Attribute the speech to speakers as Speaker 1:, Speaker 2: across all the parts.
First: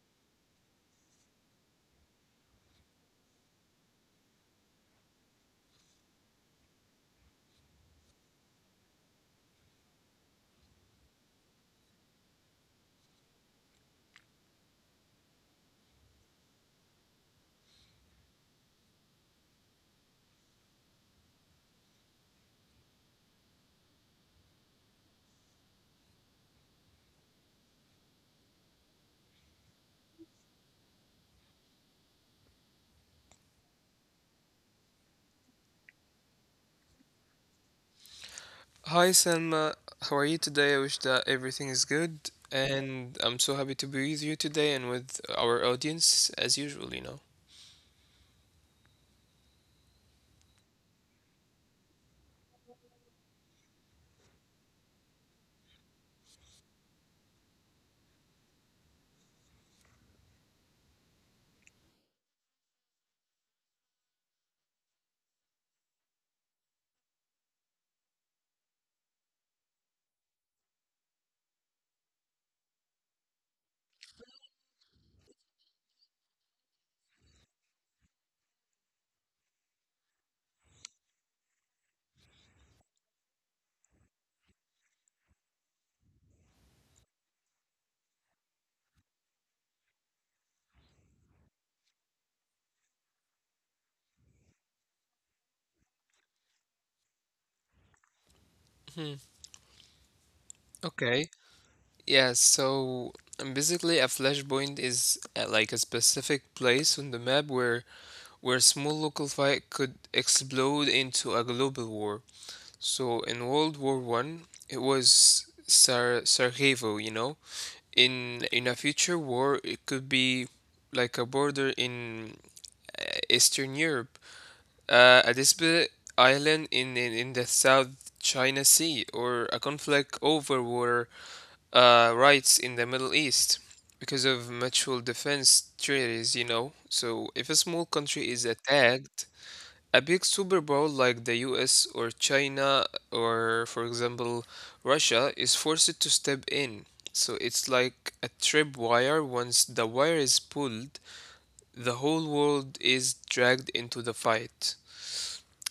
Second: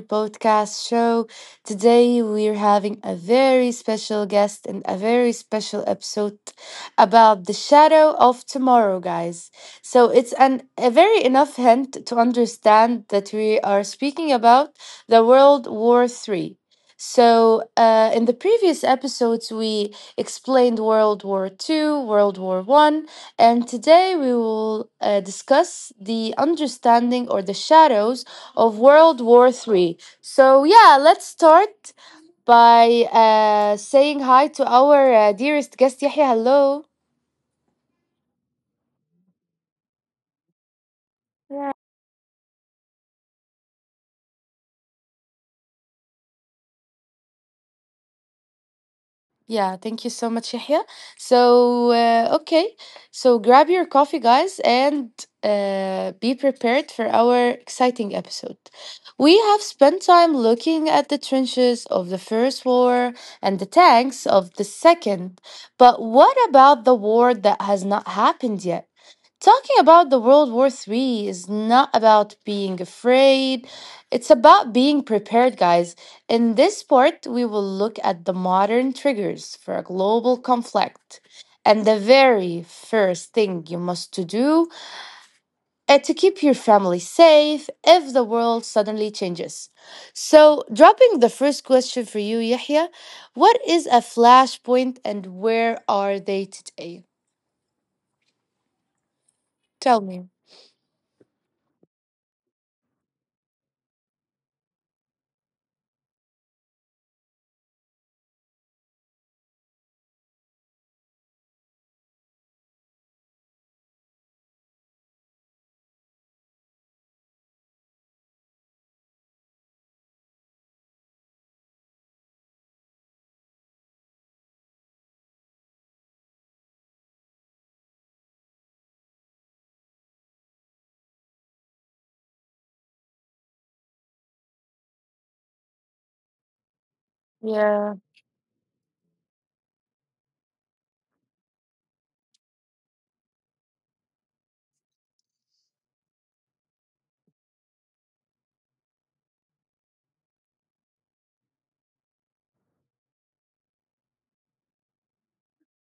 Speaker 1: podcast show. Today, we're having a very special guest and a very special episode about the shadow of tomorrow, guys. So, it's a very enough hint to understand that we are speaking about the World War Three. So, in the previous episodes, we explained World War Two, World War One. And today we will discuss the understanding or the shadows of World War Three. So, yeah, let's start by saying hi to our dearest guest, Yahya. Hello.
Speaker 2: Hi Selma, how are you today? I wish that everything is good, and I'm so happy to be with you today and with our audience as usual,
Speaker 1: Yeah, thank you so much, Yahya. So, okay, so grab your coffee, guys, and be prepared for our exciting episode. We have spent time looking at the trenches of the First War and the tanks of the Second, but what about the war that has not happened yet? Talking about the World War Three is not about being afraid. It's about being prepared, guys. In this part, we will look at the modern triggers for a global conflict. And the very first thing you must to do is to keep your family safe if the world suddenly changes. So, dropping the first question for you, Yahya, what is a flashpoint and where are they today?
Speaker 2: hmm
Speaker 1: Tell me.
Speaker 2: Okay. Yeah, so basically a flashpoint is like a specific place on the map where a small local fight could explode into a global war. So in World War One, it was Sarajevo, you know. In a future war, it could be like a border in uh, Eastern Europe, a disputed island in the South China Sea, or a conflict over water rights in the Middle East because of mutual defense treaties, you know. So if a
Speaker 1: Yeah,
Speaker 2: small country is attacked, a big superpower like the US or China or, for example, Russia is forced to step in. So it's like a tripwire. Once the wire is pulled, the whole world is dragged into the fight.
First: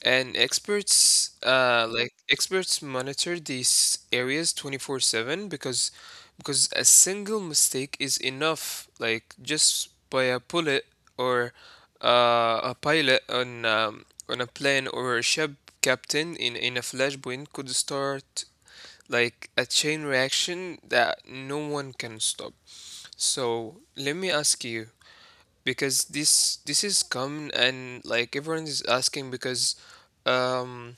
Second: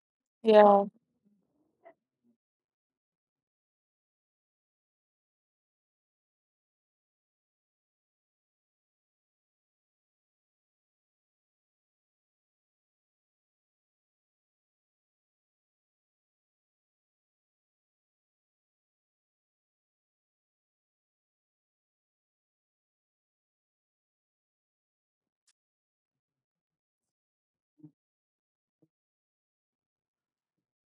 Speaker 2: And
Speaker 1: yeah,
Speaker 2: experts monitor these areas 24/7 because a single mistake is enough, like just by a bullet or a pilot on a plane or a ship captain in a flashpoint could start like a chain reaction that no one can stop. So let me ask you, because this is common and like everyone is asking because um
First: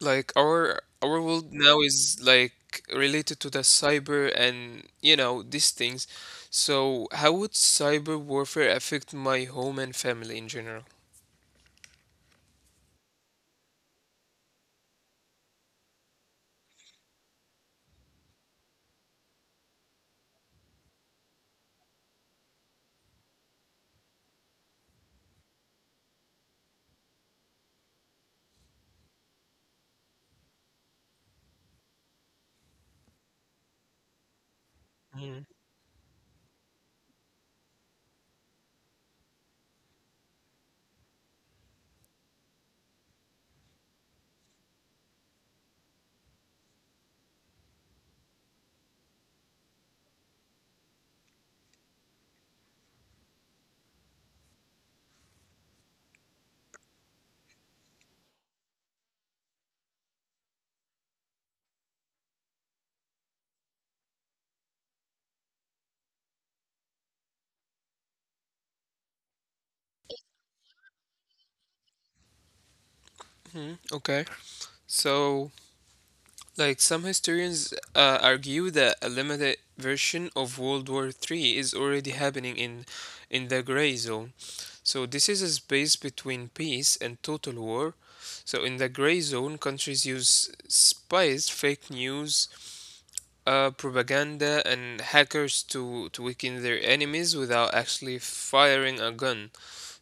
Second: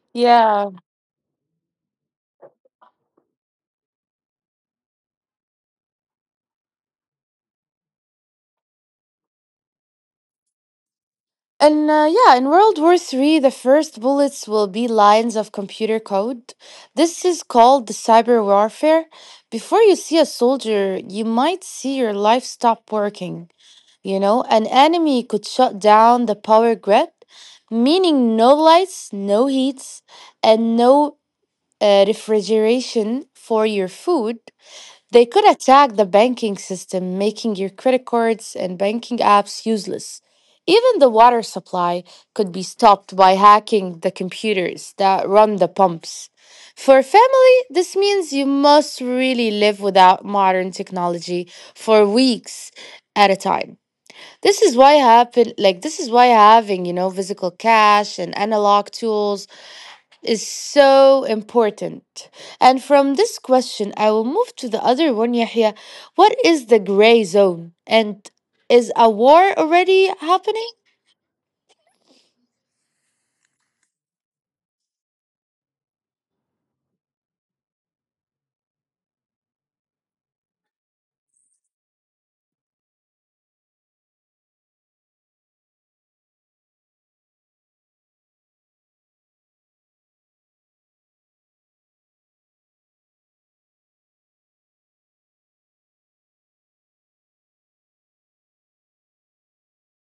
Speaker 2: like
Speaker 1: yeah.
Speaker 2: our world now is like related to the cyber and these things, so how would cyber warfare affect my home and family in general?
Speaker 1: And yeah, in World War Three, the first bullets will be lines of computer code. This is called the cyber warfare. Before you see a soldier, you might see your life stop working. You know, an enemy could shut down the power grid, meaning no lights, no heats, and no refrigeration for your food. They
Speaker 2: Mm-hmm.
Speaker 1: could attack the banking system, making your credit cards and banking apps useless. Even the water supply could be stopped by hacking the computers that run the pumps. For family, this means you must really live without modern technology for weeks at a time. This is why having, physical cash and analog tools is so important. And from this question, I will move to the other one, Yahya. What is the gray zone? And is a war already happening?
Speaker 2: Okay, so like some historians argue that a limited version of World War III is already happening in the gray zone. So this is a space between peace and total war. So in the gray zone, countries use spies, fake news, propaganda and hackers to weaken their enemies without actually firing a gun.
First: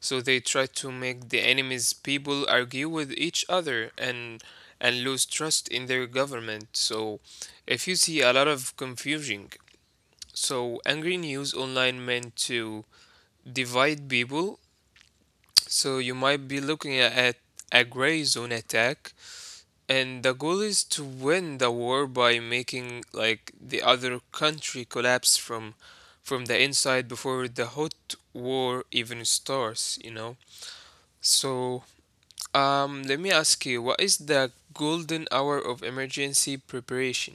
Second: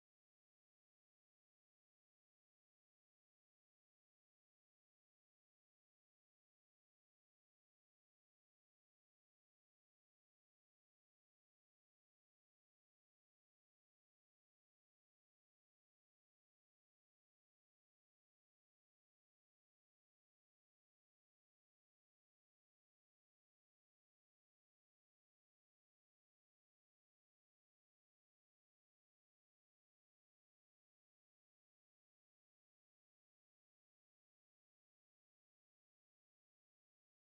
Speaker 2: So they try to make the enemy's people argue with each other and lose trust in their government. So if you see a lot of confusion, so angry news online meant to divide people. So you might be looking at a gray zone attack, and the goal is to win the war by making like the other country collapse from the inside before the hot war even starts, you know. So, let me ask you, what is the golden hour of emergency preparation?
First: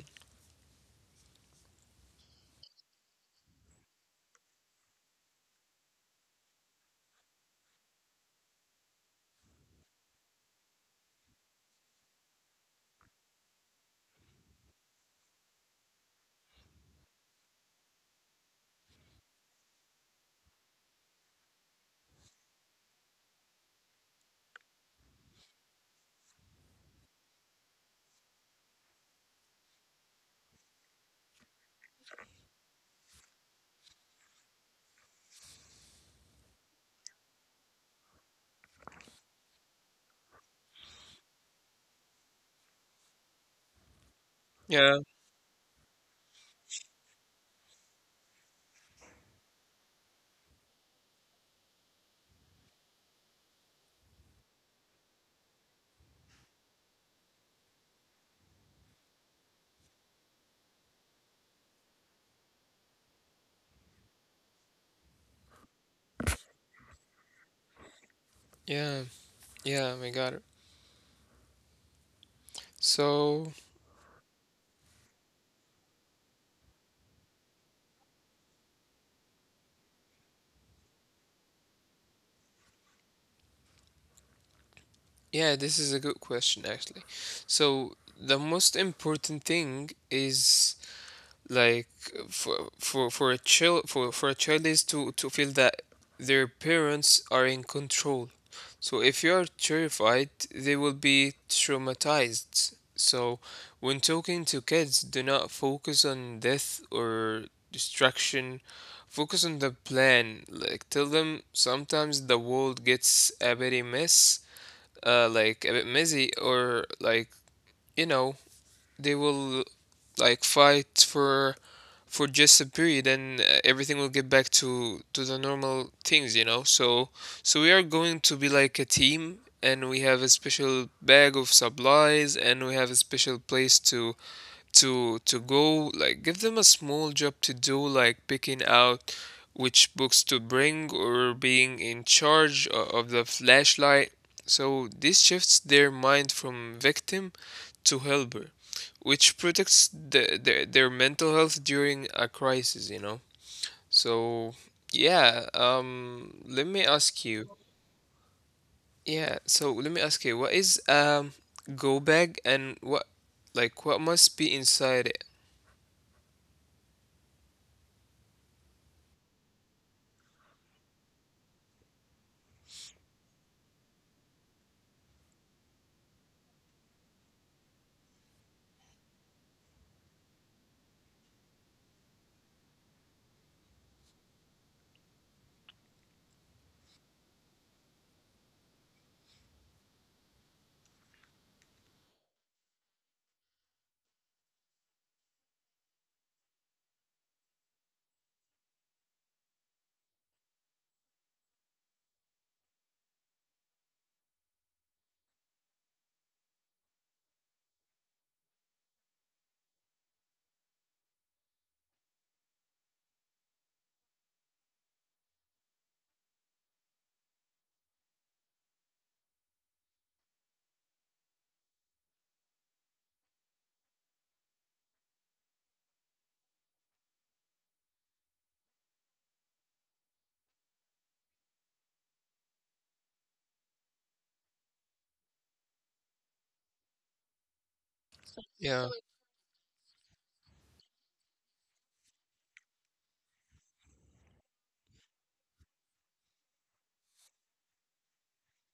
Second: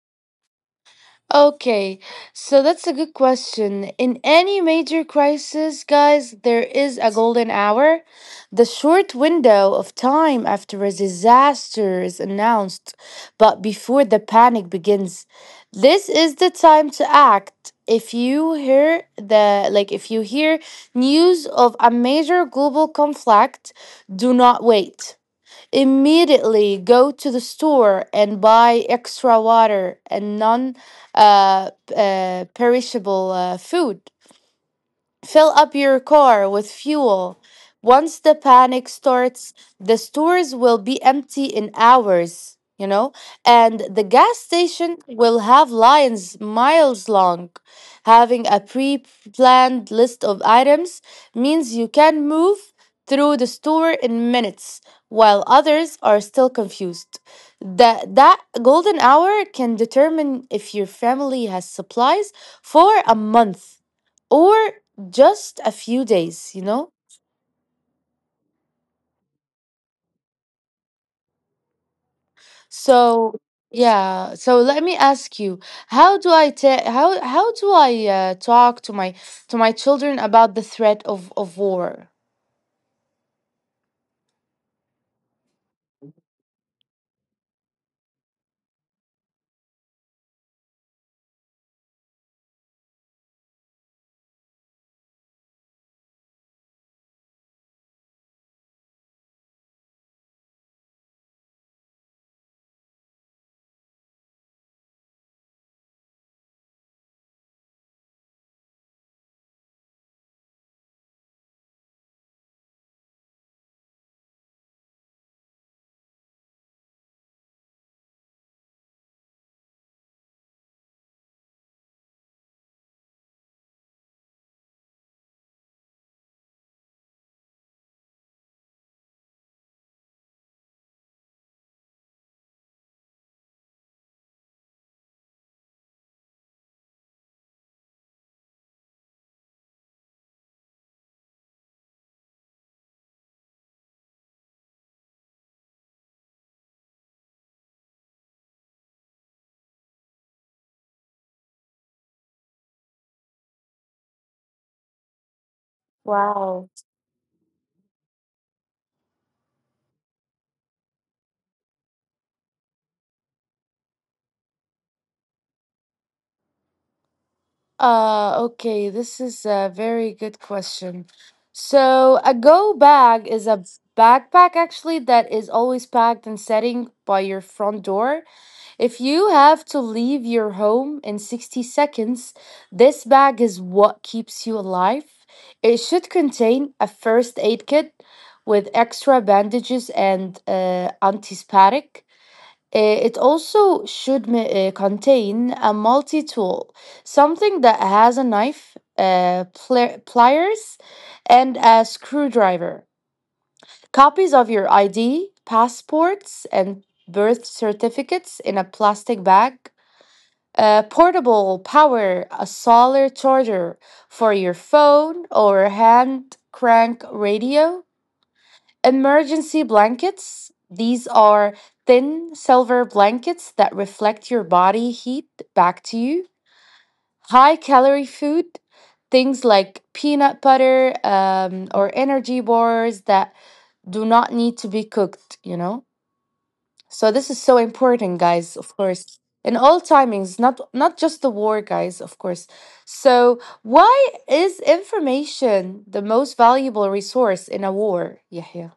Speaker 1: Okay, so that's a good question. In any major crisis, guys, there is a golden hour, the short window of time after a disaster is announced, but before the panic begins. This is the time to act. If you hear the like if you hear news of a major global conflict, do not wait, immediately go to the store and buy extra water and non perishable food. Fill up your car with fuel. Once the panic starts, the stores will be empty in hours, and the gas station
Speaker 2: Yeah,
Speaker 1: will have lines miles long. Having a pre planned list of items means you can move through the store in minutes while others are still confused. That golden hour can determine if your family has supplies for a month or just a few days.
Speaker 2: yeah, yeah, we got it.
Speaker 1: So
Speaker 2: So,
Speaker 1: yeah so let me ask you, how do I ta- how do I talk to my children about the threat of war.
Speaker 2: yeah, this is a good question actually. So, the most important thing is like for a child is to feel that their parents are in control. So if you are terrified, they will be traumatized. So when talking to kids, do not focus on death or destruction. Focus on the plan. Like tell them sometimes the world gets a bit a mess like a bit messy, or like, you know, they will like fight for just a period, and everything will get back to the normal things, you know. So so we are going to be like a team, and we have a special bag of supplies, and we have a special place to go. Like give them a small job to do, like picking out which books to bring or being in charge of the flashlight. So this shifts their mind from victim to helper, which protects their mental health during a crisis, you know? So, yeah,
Speaker 1: Wow.
Speaker 2: let me ask you. Yeah, so let me ask you, what is go bag and what like what must be inside it?
Speaker 1: Okay, this is a very good question. So a go bag is a backpack actually that is always packed and setting by your front door. If you have to leave your home in 60 seconds, this bag is what keeps you alive. It should contain a first aid kit with extra bandages and antiseptic. It also should contain a multi tool, something that has a knife, pliers, and a screwdriver. Copies of your ID, passports, and birth certificates in a plastic bag. A portable power, a solar charger for your phone or hand crank radio, emergency blankets. These are thin silver blankets that reflect your body heat back to you. High calorie food, things like peanut butter or energy bars that do not need to be cooked. So this is so important, guys, of
Speaker 2: Yeah.
Speaker 1: course. In all timings, not just the war, guys, of course. So why is information the most valuable resource in a war, Yahya?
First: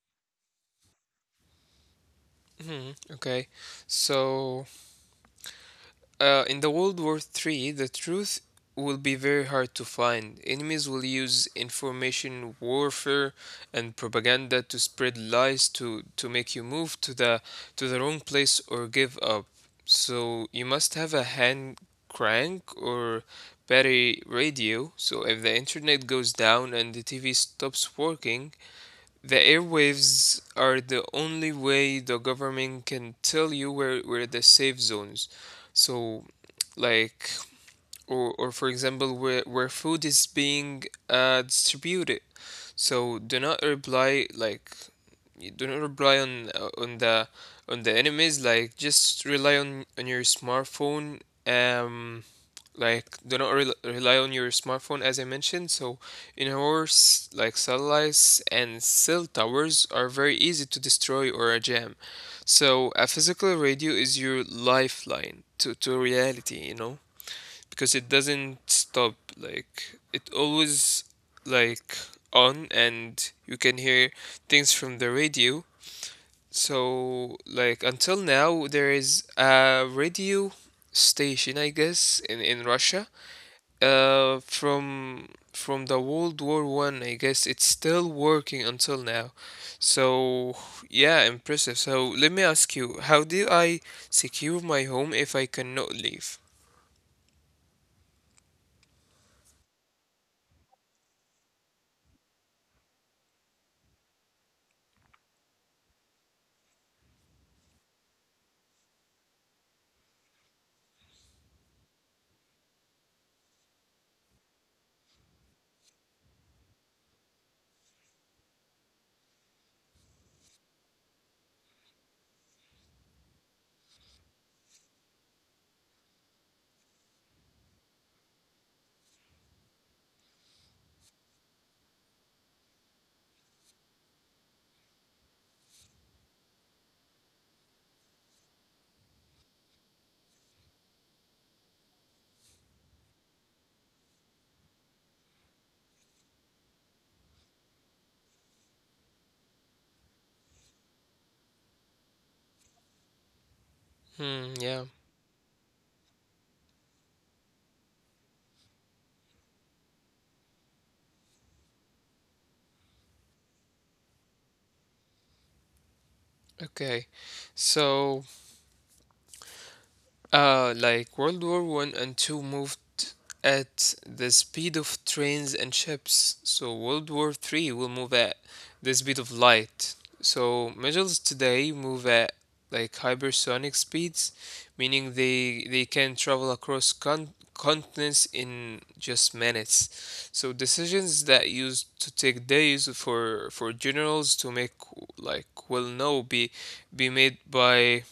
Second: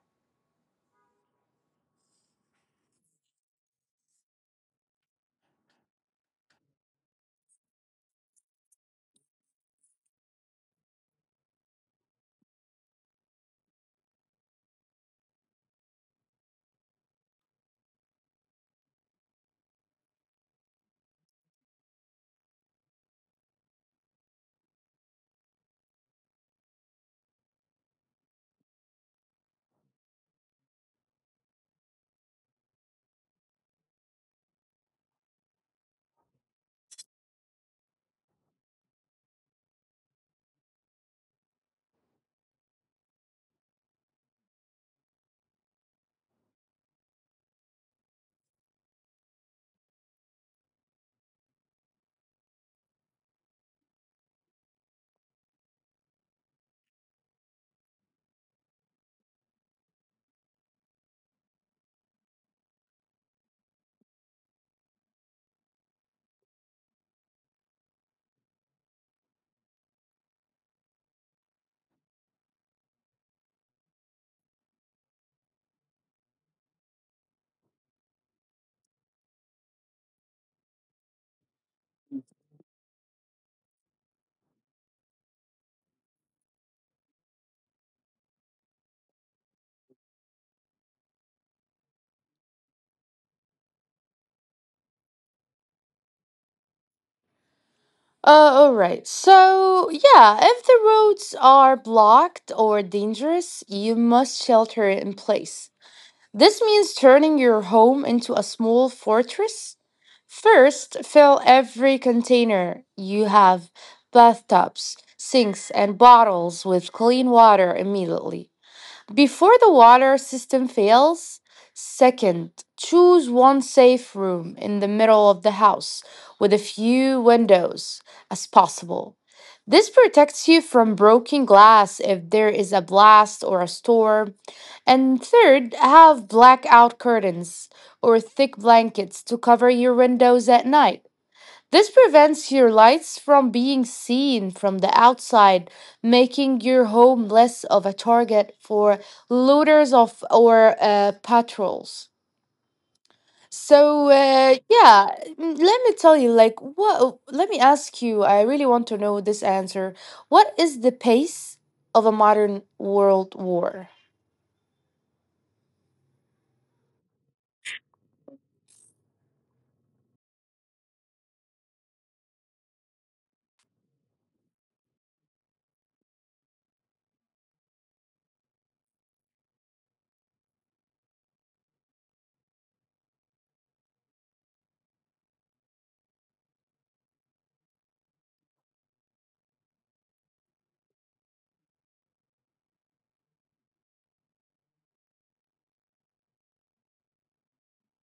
Speaker 2: Okay. So in the World War III, the truth will be very hard to find. Enemies will use information warfare and propaganda to spread lies to make you move to the wrong place or give up. So you must have a hand crank or battery radio. So if the internet goes down and the TV stops working, the airwaves are the only way the government can tell you where the safe zones. So, like, or for example, where food is being distributed. So do not rely like, you do not rely on the enemies. Like, just rely on your smartphone. Like do not rely on your smartphone as I mentioned. So indoors, like satellites and cell towers are very easy to destroy or jam. So a physical radio is your lifeline to reality, you know, because it doesn't stop. Like it always like on, and you can hear things from the radio. So like until now there is a radio station, I guess, in Russia from the World War One, I guess it's still working until now. So yeah, impressive. So let me ask you, how do I secure my home if I cannot leave?
Speaker 1: All right. So, yeah, if the roads are blocked or dangerous, you must shelter in place. This means turning your home into a small fortress. First, fill every container you have, bathtubs, sinks, and bottles with clean water immediately. Before the water system fails, second, choose one safe room in the middle of the house with a few windows as possible. This protects you from broken glass if there is a blast or a storm, and third, have blackout curtains or thick blankets to cover your windows at night. This prevents your lights from being seen from the outside, making your home less of a target for looters of or patrols. So
Speaker 2: Hmm, yeah.
Speaker 1: yeah, let me tell you, like, what? Let me ask you. I really want to know this answer. What is the pace of a modern world war?
Speaker 2: Okay. So like World War One and Two moved at the speed of trains and ships, so World War Three will move at the speed of light. So missiles today move at like hypersonic speeds, meaning they can travel across continents in just minutes. So decisions that used to take days for generals to make like will now be made by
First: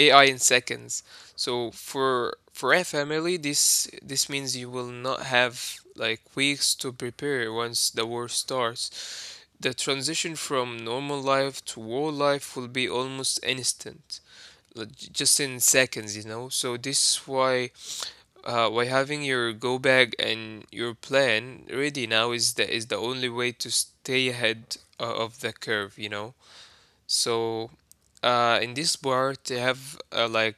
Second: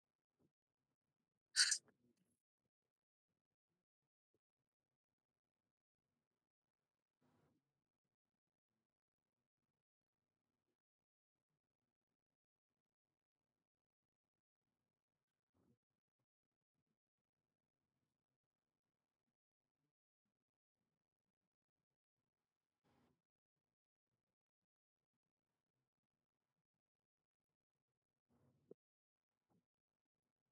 Speaker 2: AI in seconds. So for a family, this means you will not have like weeks to prepare once the war starts. The transition from normal life to war life will be almost instant, like, just in seconds, you know. So this is why having your go bag and your plan ready now is the only way to stay ahead of the curve, you know. So, in this part, they have like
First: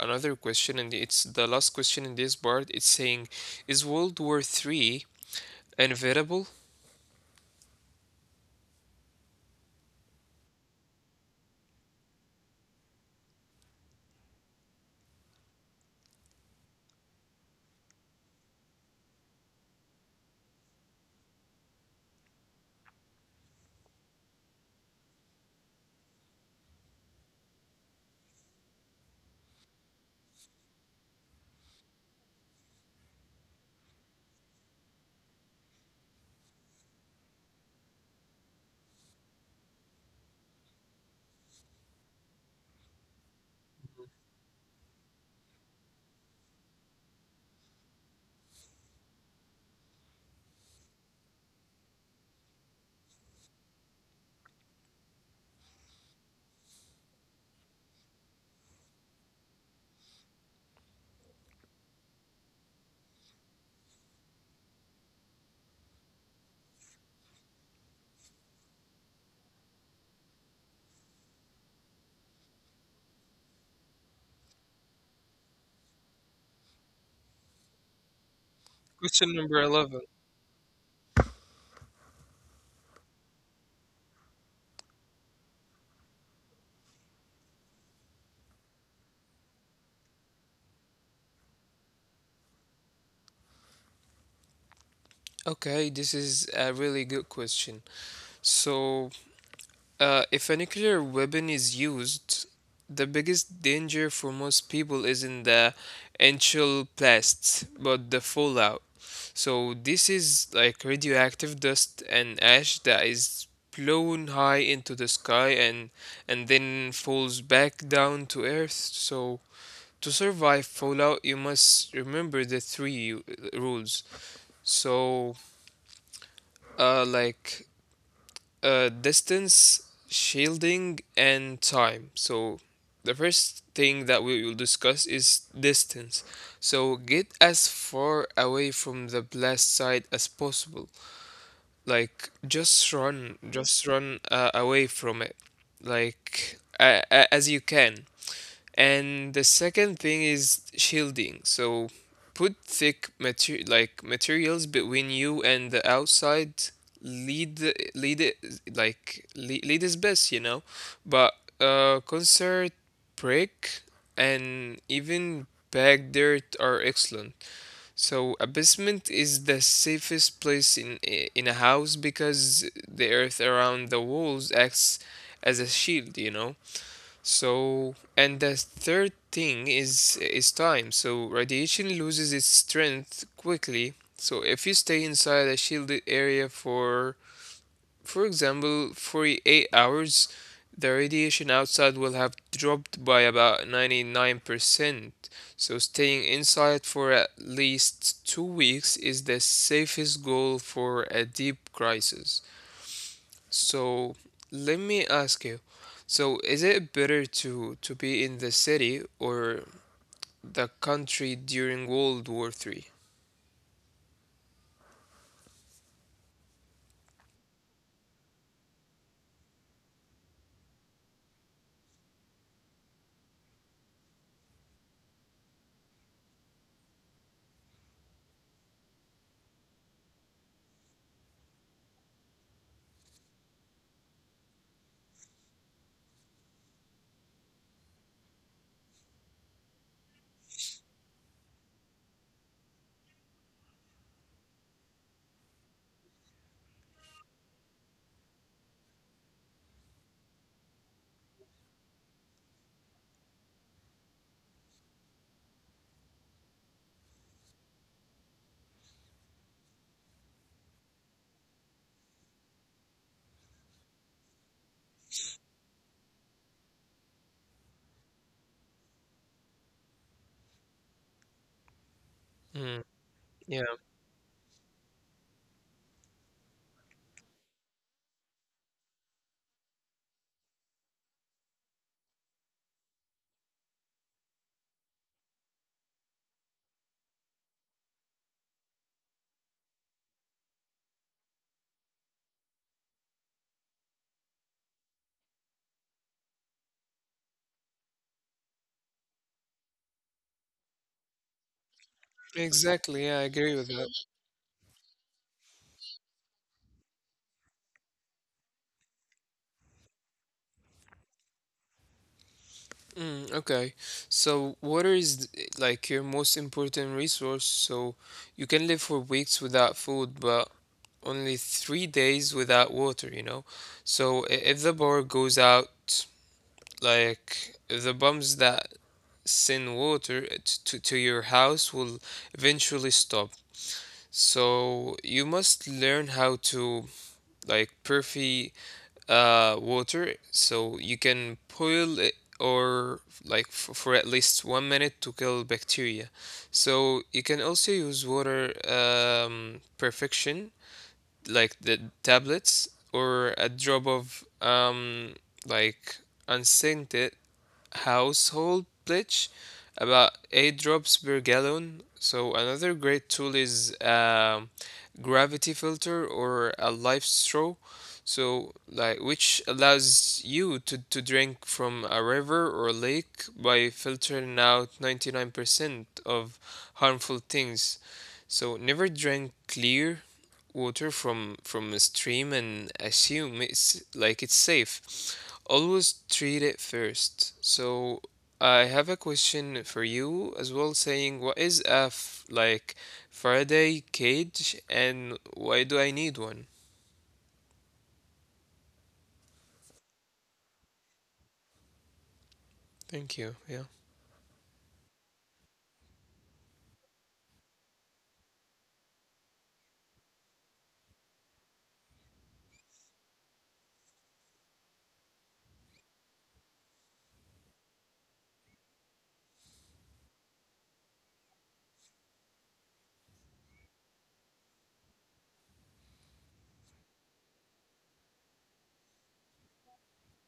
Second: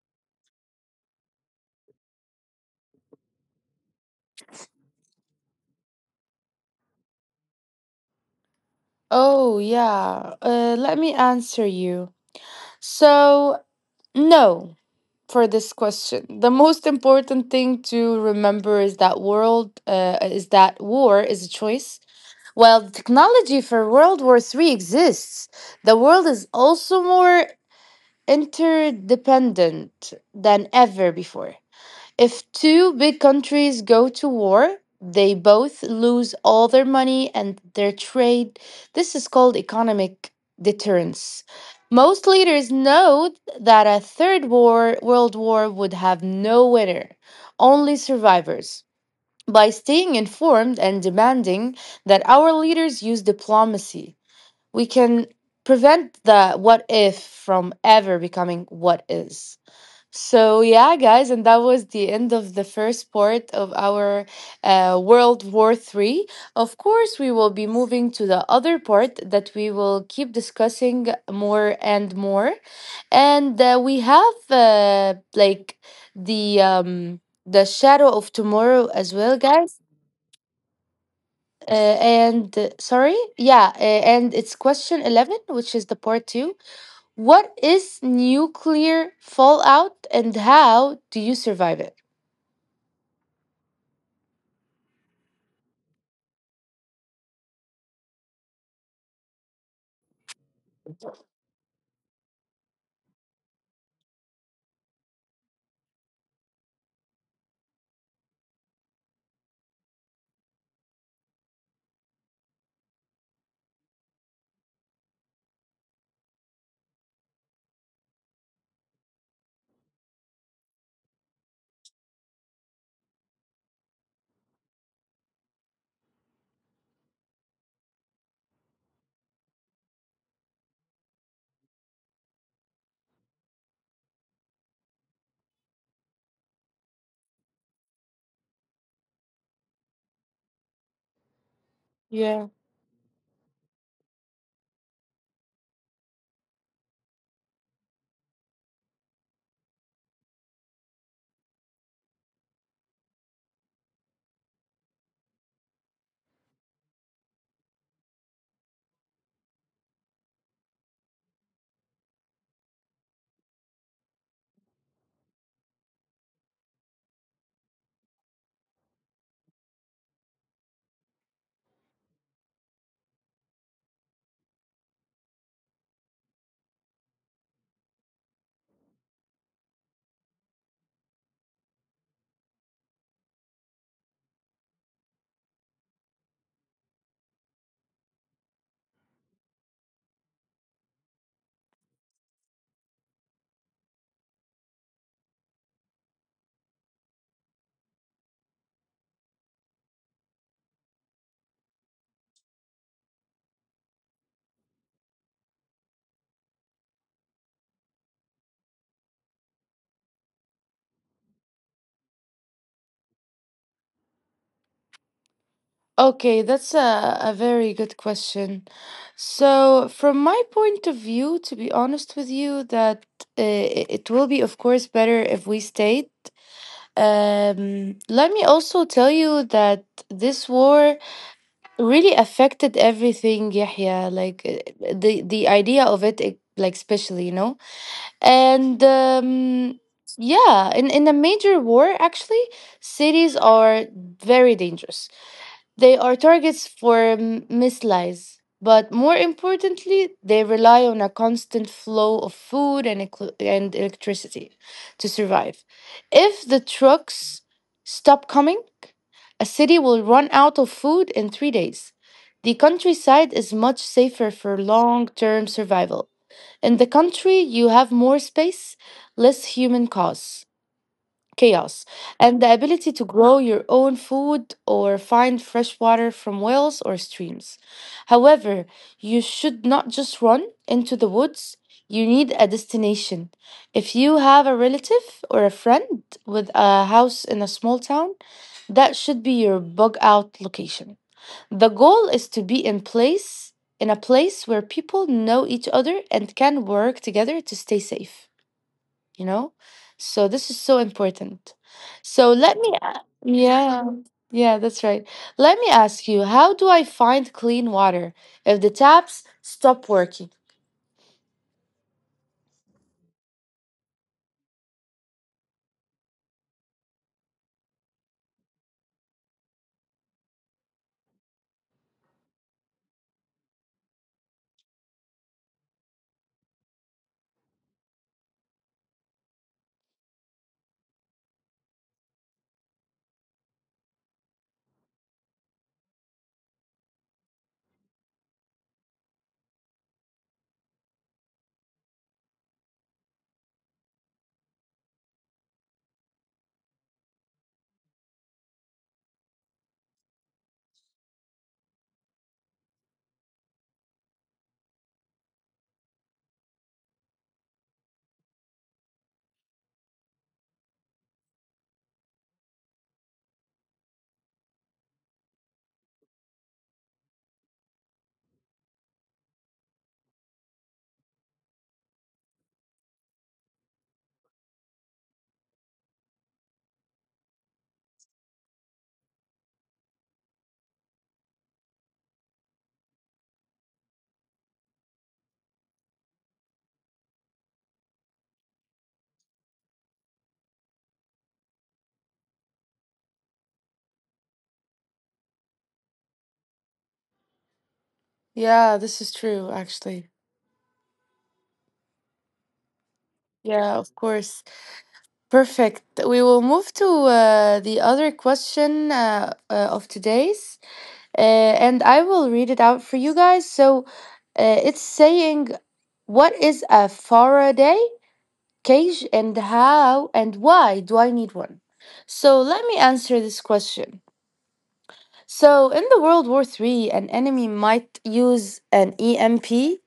Speaker 2: another question, and it's the last question in this part. It's saying, "Is World War Three inevitable?"
Speaker 1: Oh, yeah. Let me answer you. So, no, for this question. The most important thing to remember is that war is a choice. While the technology for World War Three exists, the world is also more interdependent than ever before. If two big countries go to war, they both lose all their money and their trade. This is called economic deterrence. Most leaders know that a world war would have no winner, only survivors. By staying informed and demanding that our leaders use diplomacy, we can prevent the what if from ever becoming what is. So yeah, guys, and that was the end of the first part of our World War Three. Of course, we will be moving to the other part that we will keep discussing more and more, and we have the Shadow of Tomorrow as
Speaker 2: Question
Speaker 1: well,
Speaker 2: number
Speaker 1: guys.
Speaker 2: 11.
Speaker 1: And sorry, yeah, and it's question 11, which is the part two. What is nuclear fallout and how do you survive it?
Speaker 2: Okay, this is a really good question. So if a nuclear weapon is used, the biggest danger for most people isn't the actual blast, but the fallout. So this is like radioactive dust and ash that is blown high into the sky and then falls back down to earth. So to survive fallout, you must remember the three rules. So, like distance, shielding, and time. So, the first thing that we will discuss is distance. So, get as far away from the blast site as possible. Like,
Speaker 1: Yeah.
Speaker 2: just run away from it, like, as you can. And the second thing is shielding. So put thick materials between you and the outside. Lead the- lead it like lead, lead is best, you know. But concert brick and even bag dirt are excellent. So a basement is the safest place in a house because the earth around the walls acts as a shield, you know. So, and the third thing is time. So radiation loses its strength quickly. So if you stay inside a shielded area for example, 48 hours, the radiation outside will have dropped by about 99%. So staying inside for at least 2 weeks is the safest goal for a deep crisis. So let me ask you. So is it better to be in the city or the country during World War Three?
Speaker 1: Okay, that's a very good question. So, from my point of view, to be honest with you, that it will be, of course, better if we stayed. Let me also tell you that this war really affected everything, Yahya, like the idea of it, like especially, you know. And yeah, in a major war, actually, cities are very dangerous. They are targets for mislies, but more importantly, they rely on a constant flow of food and, and electricity to survive. If the trucks stop coming, a city will run out of food in 3 days. The countryside is much safer for long term survival. In the country, you have more space, less human costs, chaos, and the
Speaker 2: Mm,
Speaker 1: ability to grow
Speaker 2: yeah,
Speaker 1: your own food or find fresh water from wells or streams. However, you should not just run into the woods. You need a destination. If you have a relative or a friend with a house in a small town, that should be your bug out location. The goal is to be in a place where people know each other and can work together to stay safe, you know, so this is so important. So let
Speaker 2: exactly.
Speaker 1: me
Speaker 2: Yeah, I
Speaker 1: a-
Speaker 2: agree with that.
Speaker 1: yeah yeah that's right Let me ask you, how do I find clean water if the taps stop working.
Speaker 2: Mm, okay. So water is like your most important resource. So you can live for weeks without food, but only 3 days without water, you know? So if the power goes out, like the pumps that send water to your house will eventually stop. So you must learn how to like purify water so you can boil it or like for at least 1 minute to kill bacteria. So you can also use water perfection like the tablets or a drop of like unscented household bleach, about 8 drops per gallon. So another great tool is gravity filter or a life straw. So like which allows you to drink from a river or lake by filtering out 99% of harmful things. So never drink clear water from a stream and assume it's like it's safe. Always treat it first. So I have a question for you as well, saying what is a Faraday cage and why do I need one?
Speaker 1: Yeah, this is true actually.
Speaker 2: Thank you. Yeah.
Speaker 1: Yeah, of course, perfect. We will move to the other question of today's, and I will read it out for you guys. So it's saying, what is a Faraday cage and how and why do I need one? So let me answer this question. So in the World War III, an enemy might use an EMP.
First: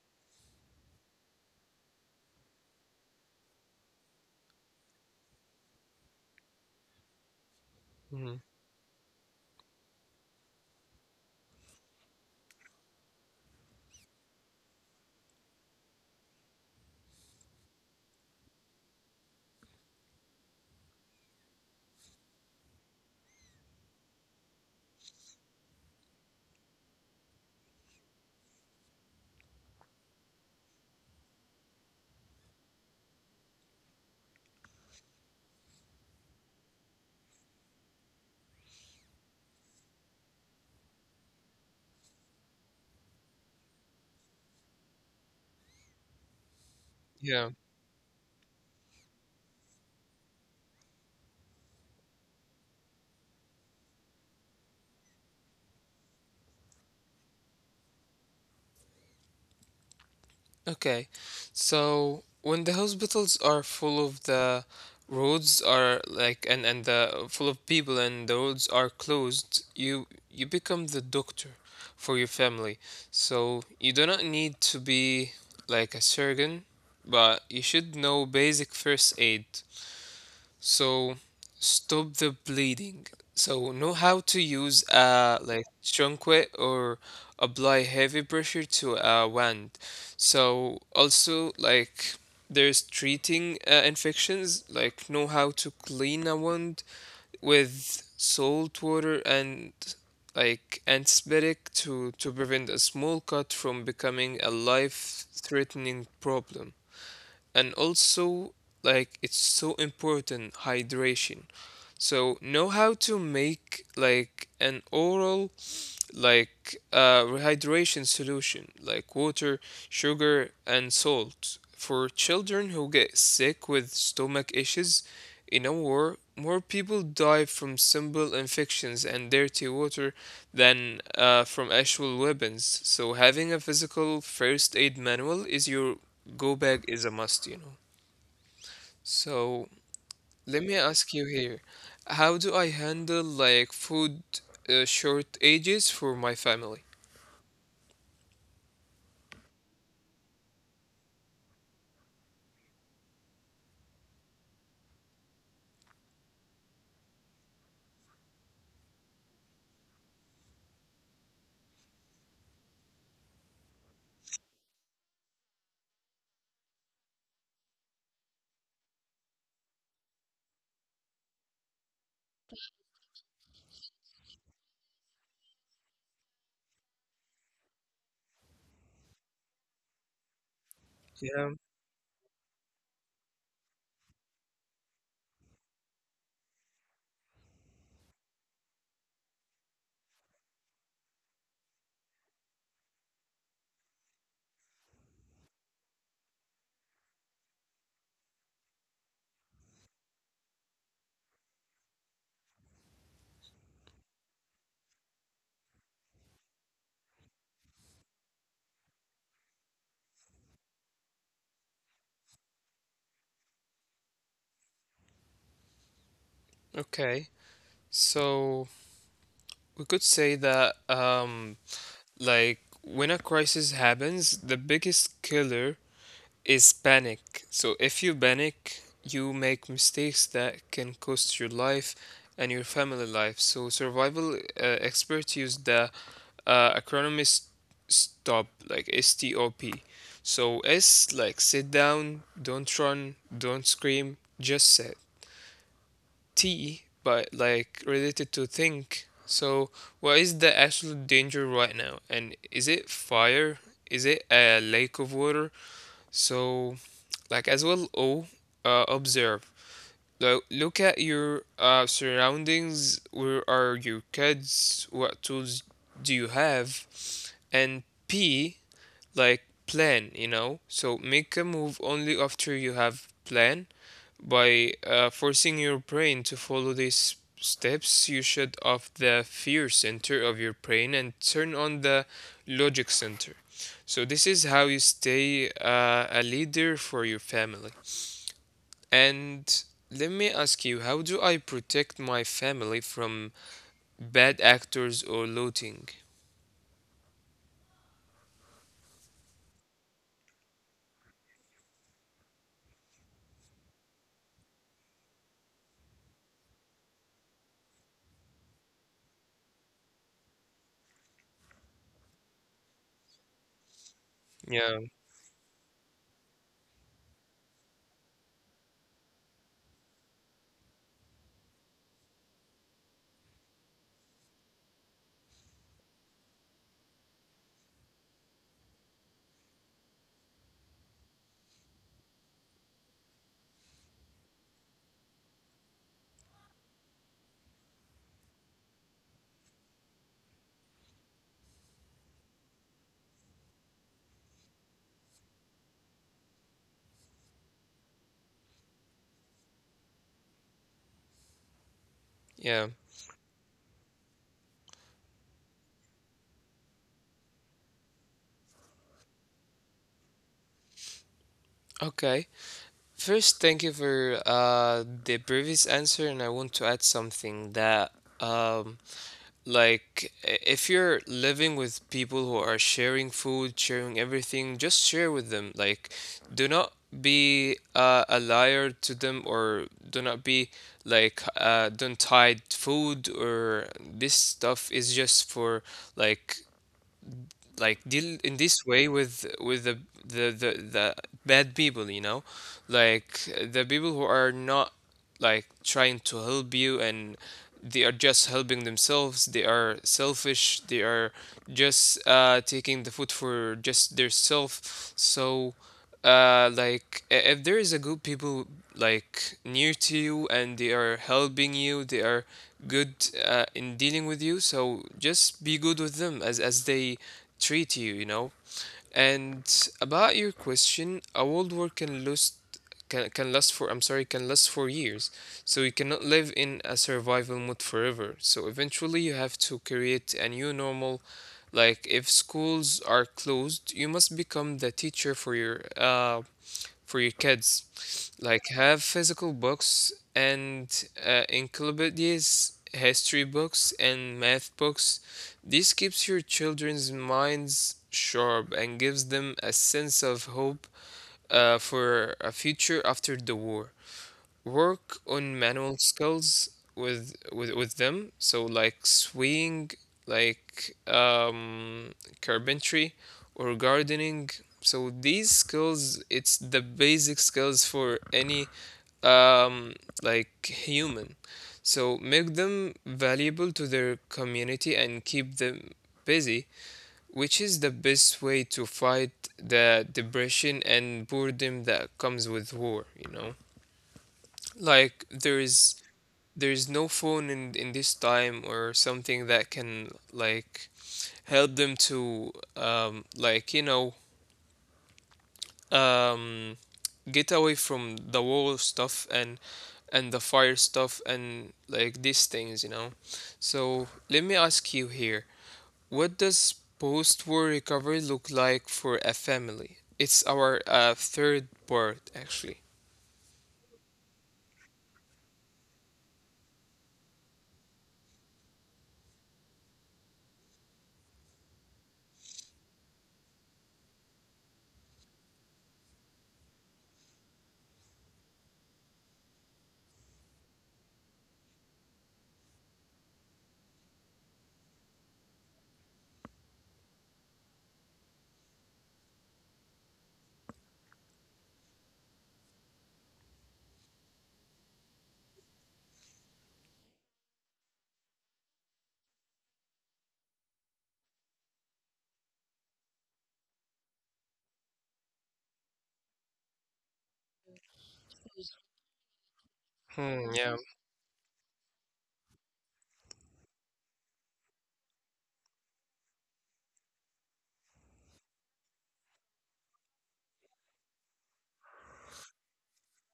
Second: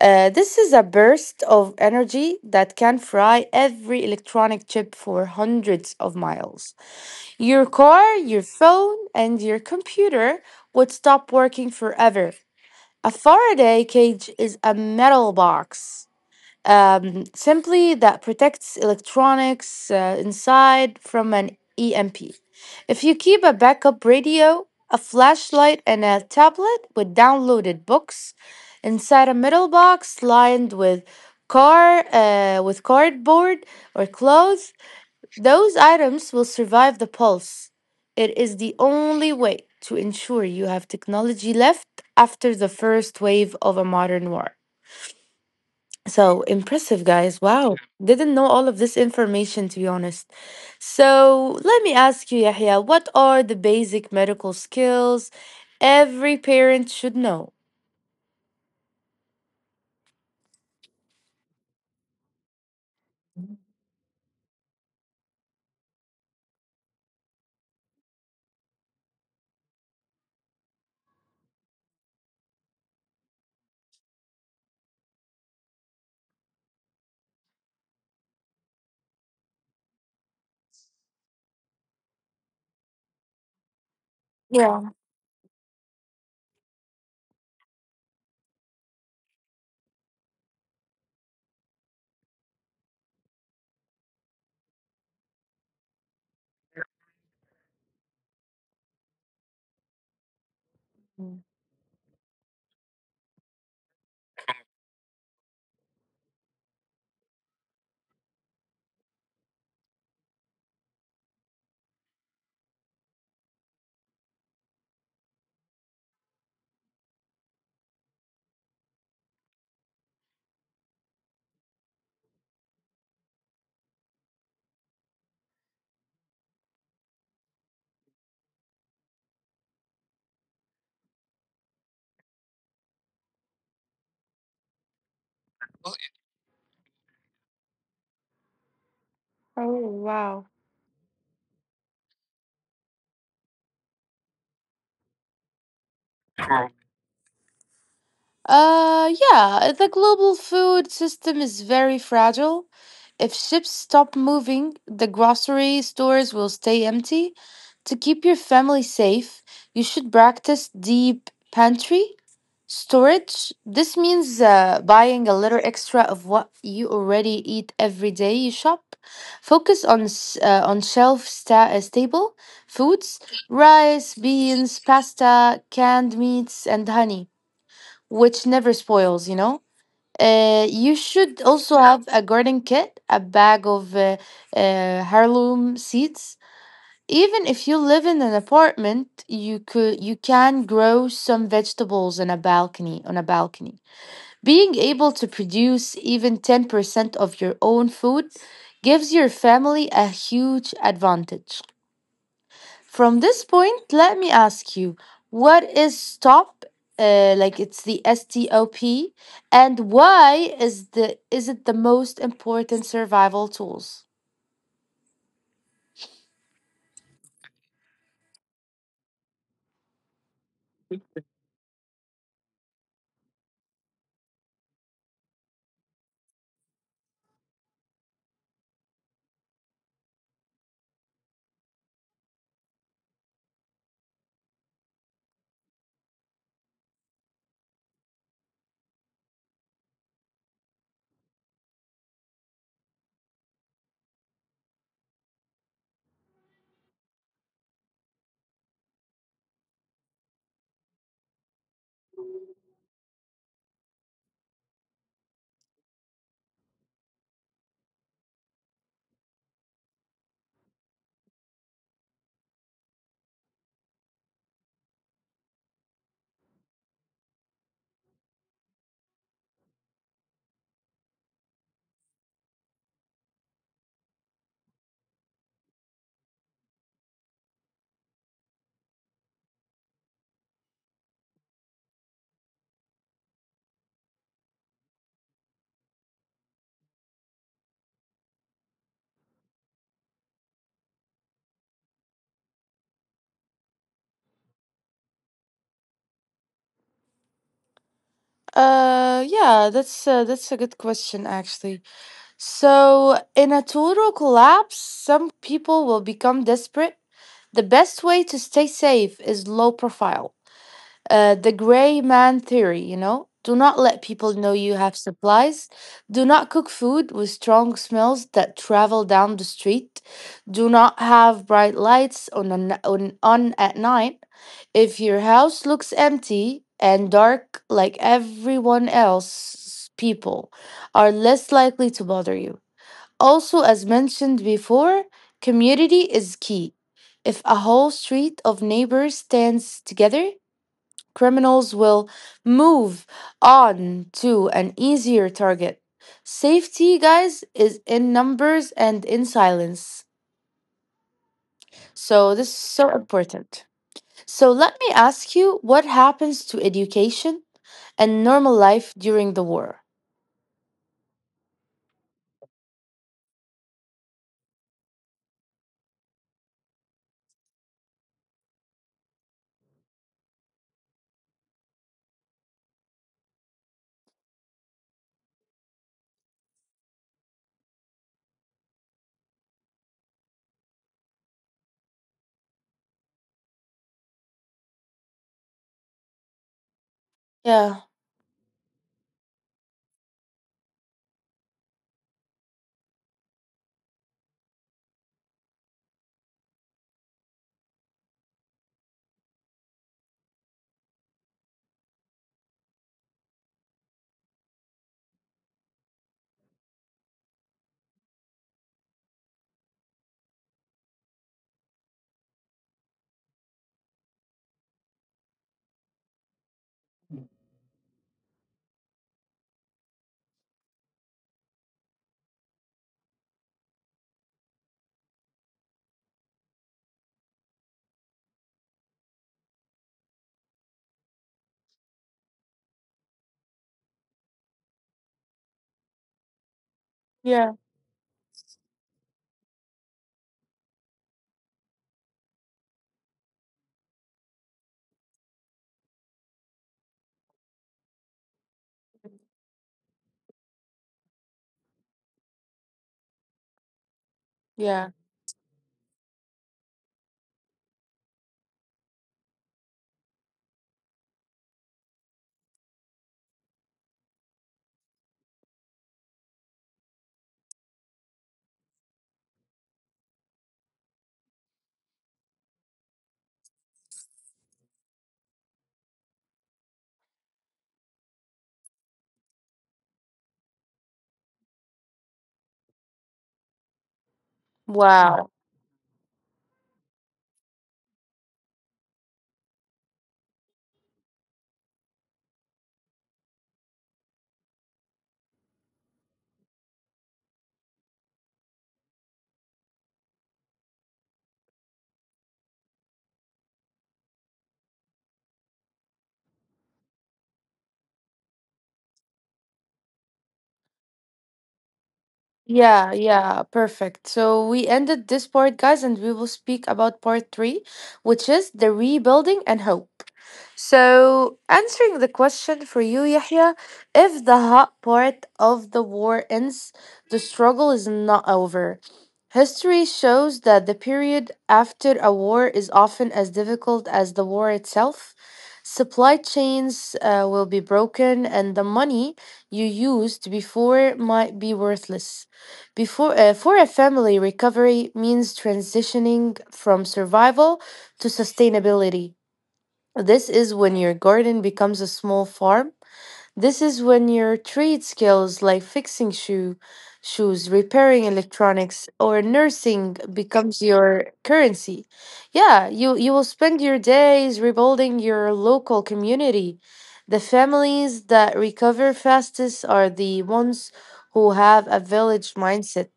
Speaker 1: This is a burst of energy that can fry every electronic chip for hundreds of miles. Your car,
Speaker 2: Mhm.
Speaker 1: your phone, and your computer would stop working forever. A Faraday cage is a metal box simply that protects electronics inside from an EMP. If you keep a backup radio, a flashlight, and a tablet with downloaded books inside a metal box lined with cardboard or clothes, those items will survive the pulse. It is the only way to ensure you have technology left after the first wave of a modern war. So impressive, guys.
Speaker 2: Yeah.
Speaker 1: Wow. Didn't know all of this information, to be honest. So let me ask you, Yahya, what are the basic medical skills every parent should know?
Speaker 2: Okay, so when the hospitals are full of the roads are like and the full of people and the roads are closed, you become the doctor for your family. So you do not need to be like a surgeon, but you should know basic first aid, so stop the bleeding. So know how to
Speaker 1: Yeah.
Speaker 2: use a like trunquet or apply heavy pressure to a wound. So also, there's treating infections. Like, know how to clean a wound with salt water and like antibiotic to prevent a small cut from becoming a life threatening problem. And also, like, it's so important, hydration. So know how to make like an oral like rehydration solution, like water, sugar and salt, for children who get sick with stomach issues. In a war, more people die from simple infections and dirty water than from actual weapons. So having a physical first aid manual is your go bag is a must, you know. So
Speaker 1: Oh, wow.
Speaker 2: let me ask you here, how do I handle like food shortages for my family?
Speaker 1: Yeah, the global food system is very fragile. If ships stop moving, the grocery stores will stay empty. To keep your family safe, you should practice deep pantry storage. This means buying a little extra of what you already eat every day you shop. Focus on on shelf stable foods: rice, beans, pasta, canned meats, and honey which never spoils, you know. You should
Speaker 2: Yeah.
Speaker 1: also have a garden kit, a bag of heirloom seeds. Even if you live in an apartment, you can grow some vegetables in a balcony on a balcony. Being able to produce even 10% of your own food gives your family a huge advantage. From this point, let me ask you, what is stop? Like it's the STOP, and why is the is it the most important survival tools?
Speaker 2: Okay. So we could say that like when a crisis happens, the biggest killer is panic. So if you panic, you make mistakes that can cost your life and your family life. So survival experts use the acronym is STOP, like STOP. So S like sit down, don't run, don't scream, just sit. T but like related to think. So what is the absolute danger right now? And is it fire? Is it a lake of water? So like as well, observe. Look at your surroundings. Where are your kids? What tools do you have? And p like plan, you know. So make a move only after you have plan. By forcing your brain to follow these steps, you shut off the fear center of your brain and turn on the logic center. So this is how you stay a leader for your family. And let me ask you, how do I protect my family from bad actors or looting?
Speaker 1: Yeah, that's a good question actually. So, in a total collapse, some people will become desperate. The best way to stay safe is low profile. The gray man theory, you know? Do not let people know
Speaker 2: Yeah,
Speaker 1: you have supplies. Do not cook food with strong smells that travel down the street. Do not have bright lights on at night. If your house looks empty and dark like everyone else's, people are less likely to bother you. Also, as mentioned before, community is key. If a whole street of neighbors stands together, criminals will move on to an easier target. Safety, guys, is in numbers and in silence. So,
Speaker 2: yeah.
Speaker 1: this is so important. So, let me ask you, what happens to education and normal life during the war?
Speaker 2: Okay. First, thank you for the previous answer, and I want to add something that um like, if you're living with people who are sharing food, sharing everything, just share with them. Like, do not be a liar to them, or do not be like, don't hide food, or this stuff is just for like, like,
Speaker 1: Yeah,
Speaker 2: deal in this way with with the bad people, you know, like the people who are not like trying to help you, and they are just helping themselves. They are selfish. They are just taking the food for just their self. So like, if there is a good people like near to you and they are helping you, they are good in dealing with you. So just be good with them as they treat you, you know. And about your question, a world war can lose can last for I'm sorry can last for years. So you cannot live in a survival mode forever. So eventually you have to create a new normal. Like if schools are closed, you must become the teacher for your kids.
Speaker 1: yeah,
Speaker 2: Like have physical books and encyclopedias, history books and math books. This keeps your children's minds sharp and gives them a sense of hope for a future after the war. Work
Speaker 1: yeah.
Speaker 2: on manual skills with them. So like sewing, like carpentry, or gardening. So these skills, it's the basic skills for any um, like human. So make them valuable to their community and keep them busy, which is the best way to fight the depression and boredom that comes with war, you know? Like
Speaker 1: Wow.
Speaker 2: there is no phone in this time or something that can like help them to um get away from the war stuff and the fire stuff and like these things, you know? So let me ask you here. What does post war recovery look like for a family? It's our third part, actually.
Speaker 1: Yeah, yeah, perfect. So we ended this part, guys, and we will speak about part three, which is the rebuilding and hope. So, answering the question for you, Yahya, if the hot part of the war ends, the struggle is not over. History shows that the period after a war is often as difficult as the war itself. Supply chains will be broken, and the money you used before might be worthless. Before, for a family, recovery means transitioning from survival to sustainability. This is when your garden becomes a small farm. This is when your trade skills like fixing shoes, repairing electronics or nursing
Speaker 2: Hmm, yeah.
Speaker 1: becomes your currency. Yeah, you will spend your days rebuilding your local community. The families that recover fastest are the ones who have a village mindset.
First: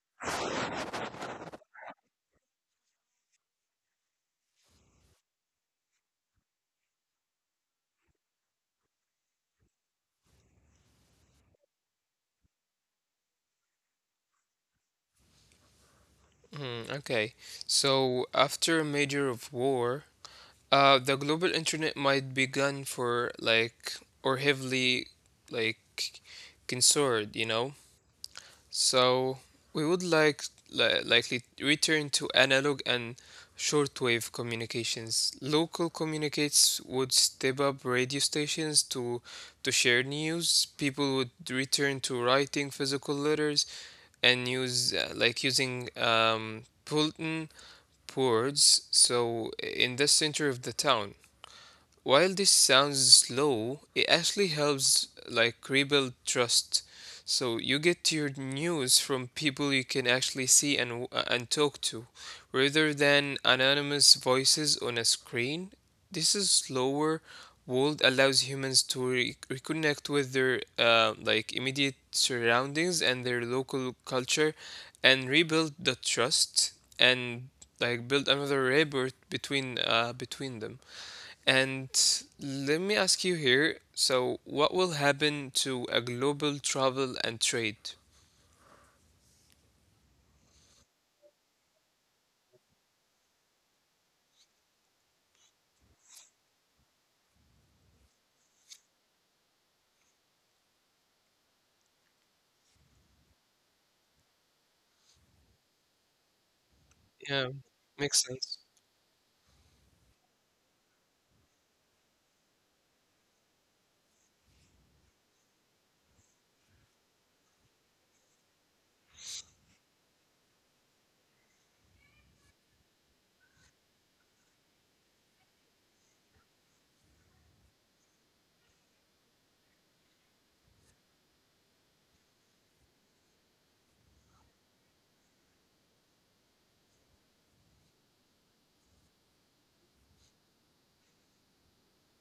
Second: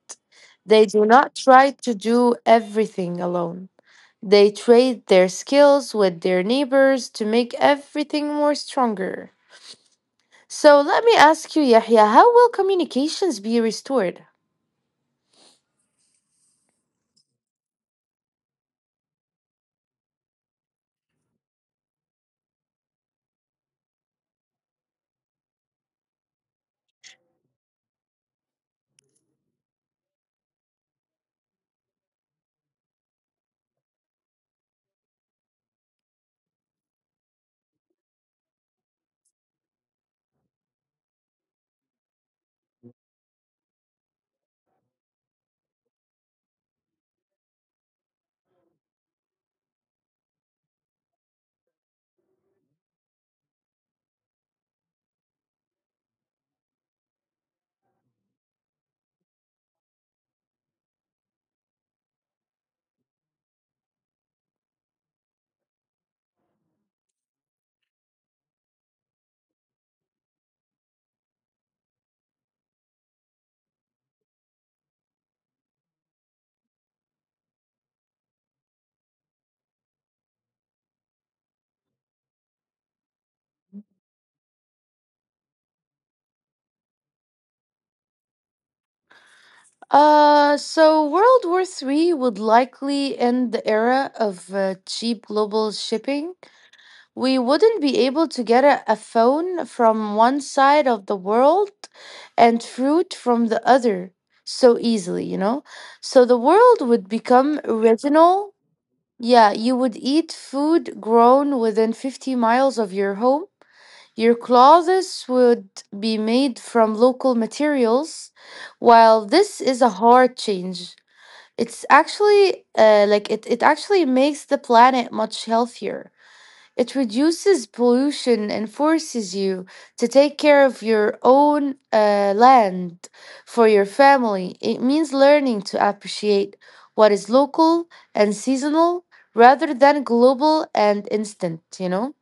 Speaker 1: They do not try to do everything alone. They trade their skills with their neighbors to make everything more stronger. So let me ask you, Yahya, how will communications be restored?
Speaker 2: Hmm, okay. So after a major of war, the global internet might be gone for like or heavily like censored, you know. So we would like likely return to analog and shortwave communications. Local communicates would step up radio stations to share news. People would return to writing physical letters and use like using Pulton boards. So in the center of the town, while this sounds slow, it actually helps like rebuild trust. So you get your news from people you can actually see and and talk to, rather than anonymous voices on a screen. This is slower world allows humans to reconnect with their like immediate surroundings and their local culture, and rebuild the trust and like build another rapport between between them. And let me ask you here, so what will happen to a global travel and trade?
Speaker 1: So World War Three would likely end the era of cheap global shipping. We wouldn't be able to get a phone from one side of the world and fruit from the other so easily, you know? So the world would
Speaker 2: Yeah,
Speaker 1: become
Speaker 2: makes
Speaker 1: regional.
Speaker 2: sense.
Speaker 1: Yeah, you would eat food grown within 50 miles of your home. Your clothes would be made from local materials. While this is a hard change, it's actually it actually makes the planet much healthier. It reduces pollution and forces you to take care of your own land for your family. It means learning to appreciate what is local and seasonal rather than global and instant, you know?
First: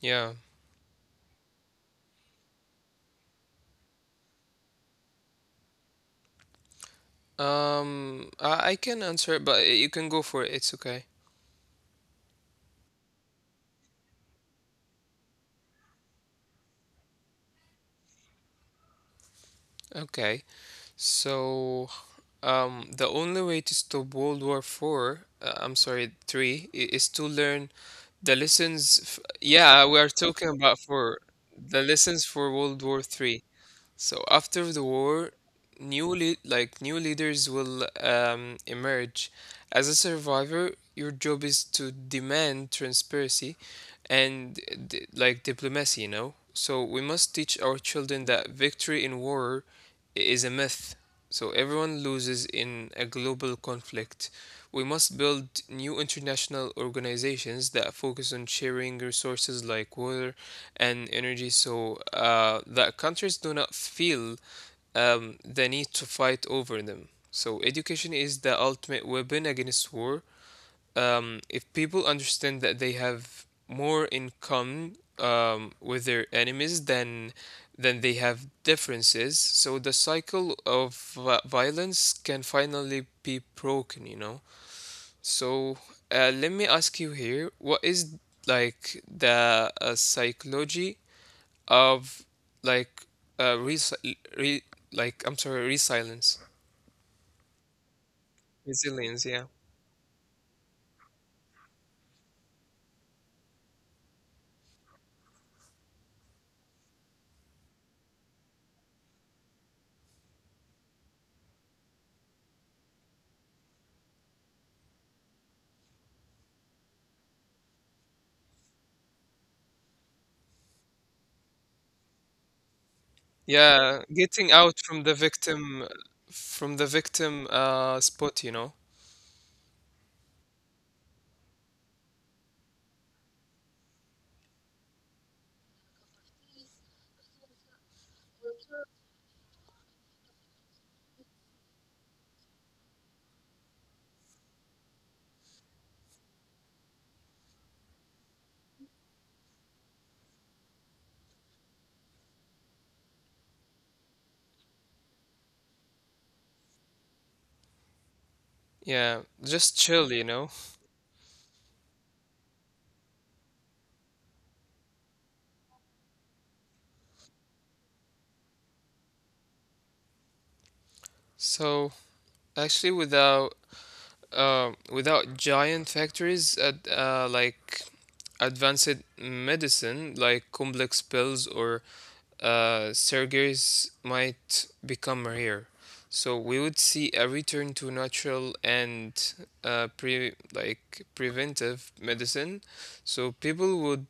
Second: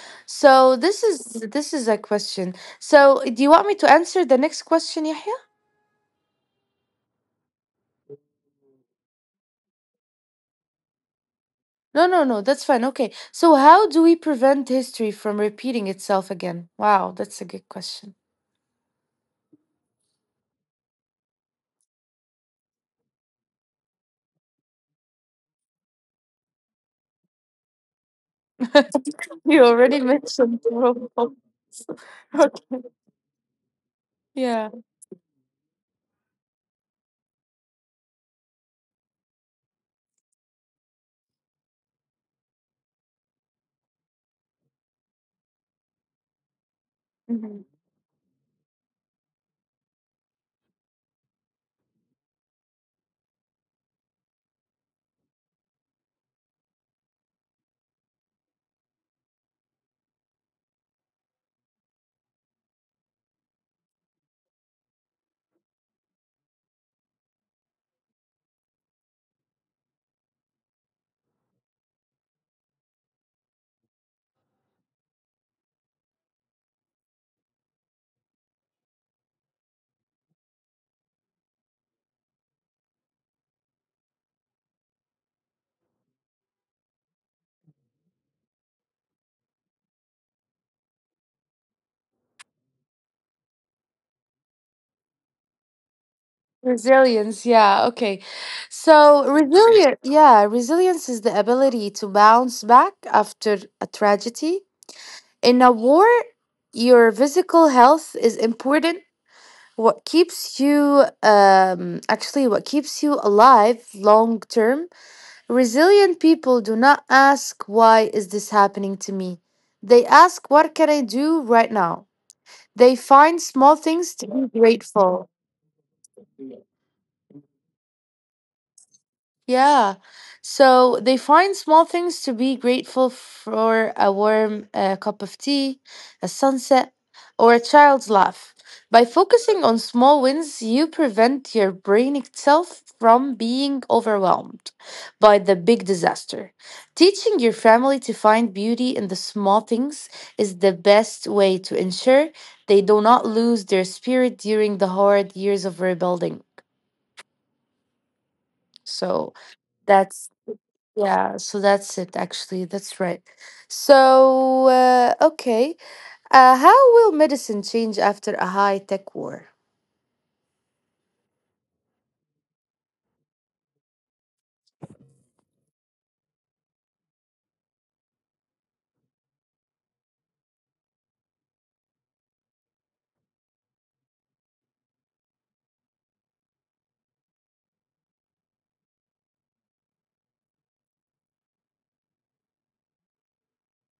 Speaker 2: Yeah.
Speaker 1: So this is a question. So do you want me to answer the next question, Yahya?
Speaker 2: I can answer it, but you can go for it. It's okay.
Speaker 1: No, no, no. That's fine. Okay. So how do we prevent history from repeating itself again? Wow, that's a good question.
Speaker 2: Okay. So, the only way to stop World War Four, I'm sorry, three, is to learn the lessons. F
Speaker 1: You
Speaker 2: yeah, we
Speaker 1: already
Speaker 2: are talking
Speaker 1: mentioned
Speaker 2: about
Speaker 1: Rome.
Speaker 2: for the lessons for World
Speaker 1: Okay.
Speaker 2: War Three. So after the
Speaker 1: Yeah.
Speaker 2: war, new like new leaders will emerge. As a survivor, your job is to demand transparency and like diplomacy, you know? So we must teach our
Speaker 1: Mhm.
Speaker 2: children that victory in war is a myth. So everyone loses in a global conflict. We must build new international organizations that focus on sharing resources like water and energy so that countries do not feel the need to fight over them. So, education is the ultimate weapon against war. If people understand that they have more in common with their enemies than they have differences, so the cycle of violence can finally be broken. You know. So, let me ask you here: what is like the psychology of like res re like I'm sorry, resilience,
Speaker 1: Resilience, yeah, okay.
Speaker 2: resilience.
Speaker 1: So,
Speaker 2: Yeah,
Speaker 1: resilience. Yeah, resilience is the ability to bounce back after a tragedy. In a war, your physical health is important. What keeps you alive long term. Resilient people do not ask why is this happening to me. They ask what can I do right now. They find small
Speaker 2: yeah,
Speaker 1: things to be
Speaker 2: getting out from the
Speaker 1: grateful.
Speaker 2: victim, from the victim spot. You know,
Speaker 1: Yeah. So they find small things to be grateful for: a warm cup of tea, a sunset, or a child's laugh. By focusing on small wins, you prevent your brain itself from being overwhelmed by the big disaster. Teaching your family to find beauty in the small things is the best way to ensure they do not lose their spirit during the hard years of rebuilding.
Speaker 2: yeah,
Speaker 1: So
Speaker 2: just chill. You
Speaker 1: that's
Speaker 2: know.
Speaker 1: yeah, so that's it actually. That's right. So, okay. How will medicine change after a high-tech war?
Speaker 2: So actually, without without giant factories at like advanced medicine like complex pills or surgeries might become rare. So we would see a return to natural and pre like preventive medicine. So people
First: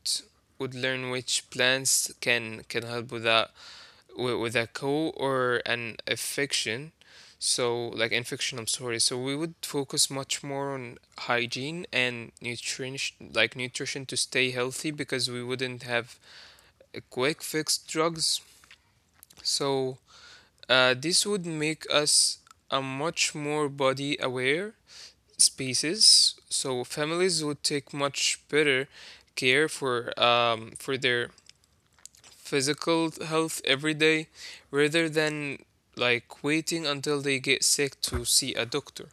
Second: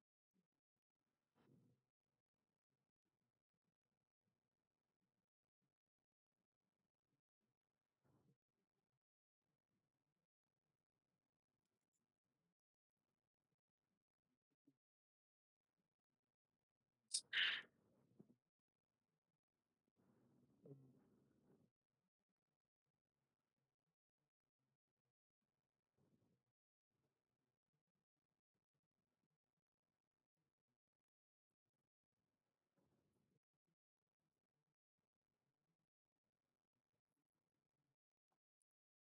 Speaker 2: would learn which plants can help with that, with a co or an infection. So, like infection, I'm sorry. So we would focus much more on hygiene and nutrition, like nutrition to stay healthy, because we wouldn't have a quick fix drugs. So this would make us a much more body aware species. So families would take much better care for their physical health every day rather than like waiting until they get sick to see a doctor.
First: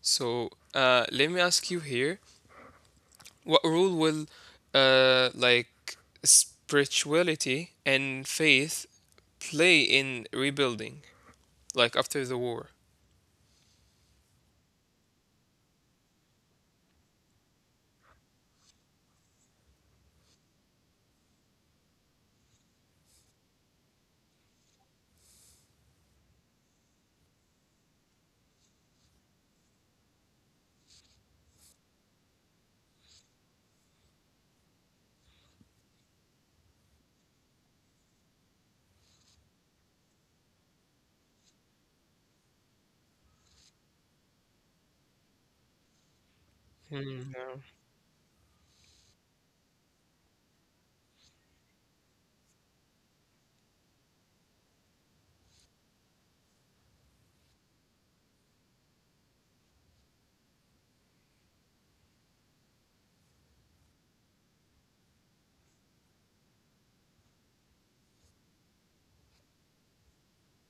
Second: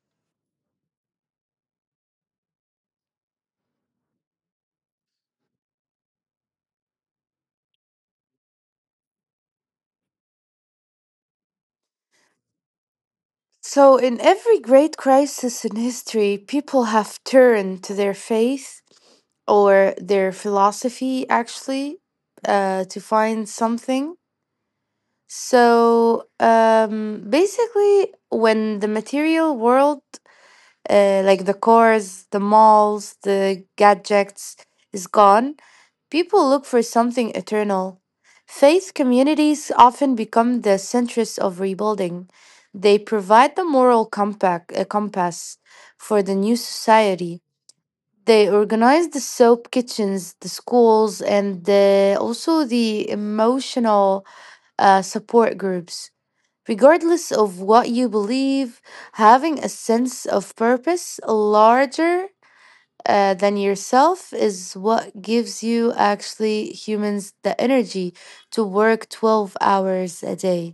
Speaker 2: So let me ask you here, what role will like spirituality and faith play in rebuilding like after the war?
Speaker 1: So, in every great crisis in history, people have turned to their faith or their philosophy actually to find something. So, basically, when the material world, like the cars, the malls, the gadgets, is gone, people look for something eternal. Faith communities often become the centers of rebuilding. They provide the moral compass for the new
Speaker 2: Hmm.
Speaker 1: society. They organize the soap kitchens, the schools, and also the emotional support groups. Regardless of what you believe, having a sense of purpose larger than yourself is what gives you actually humans the energy to work 12 hours a day.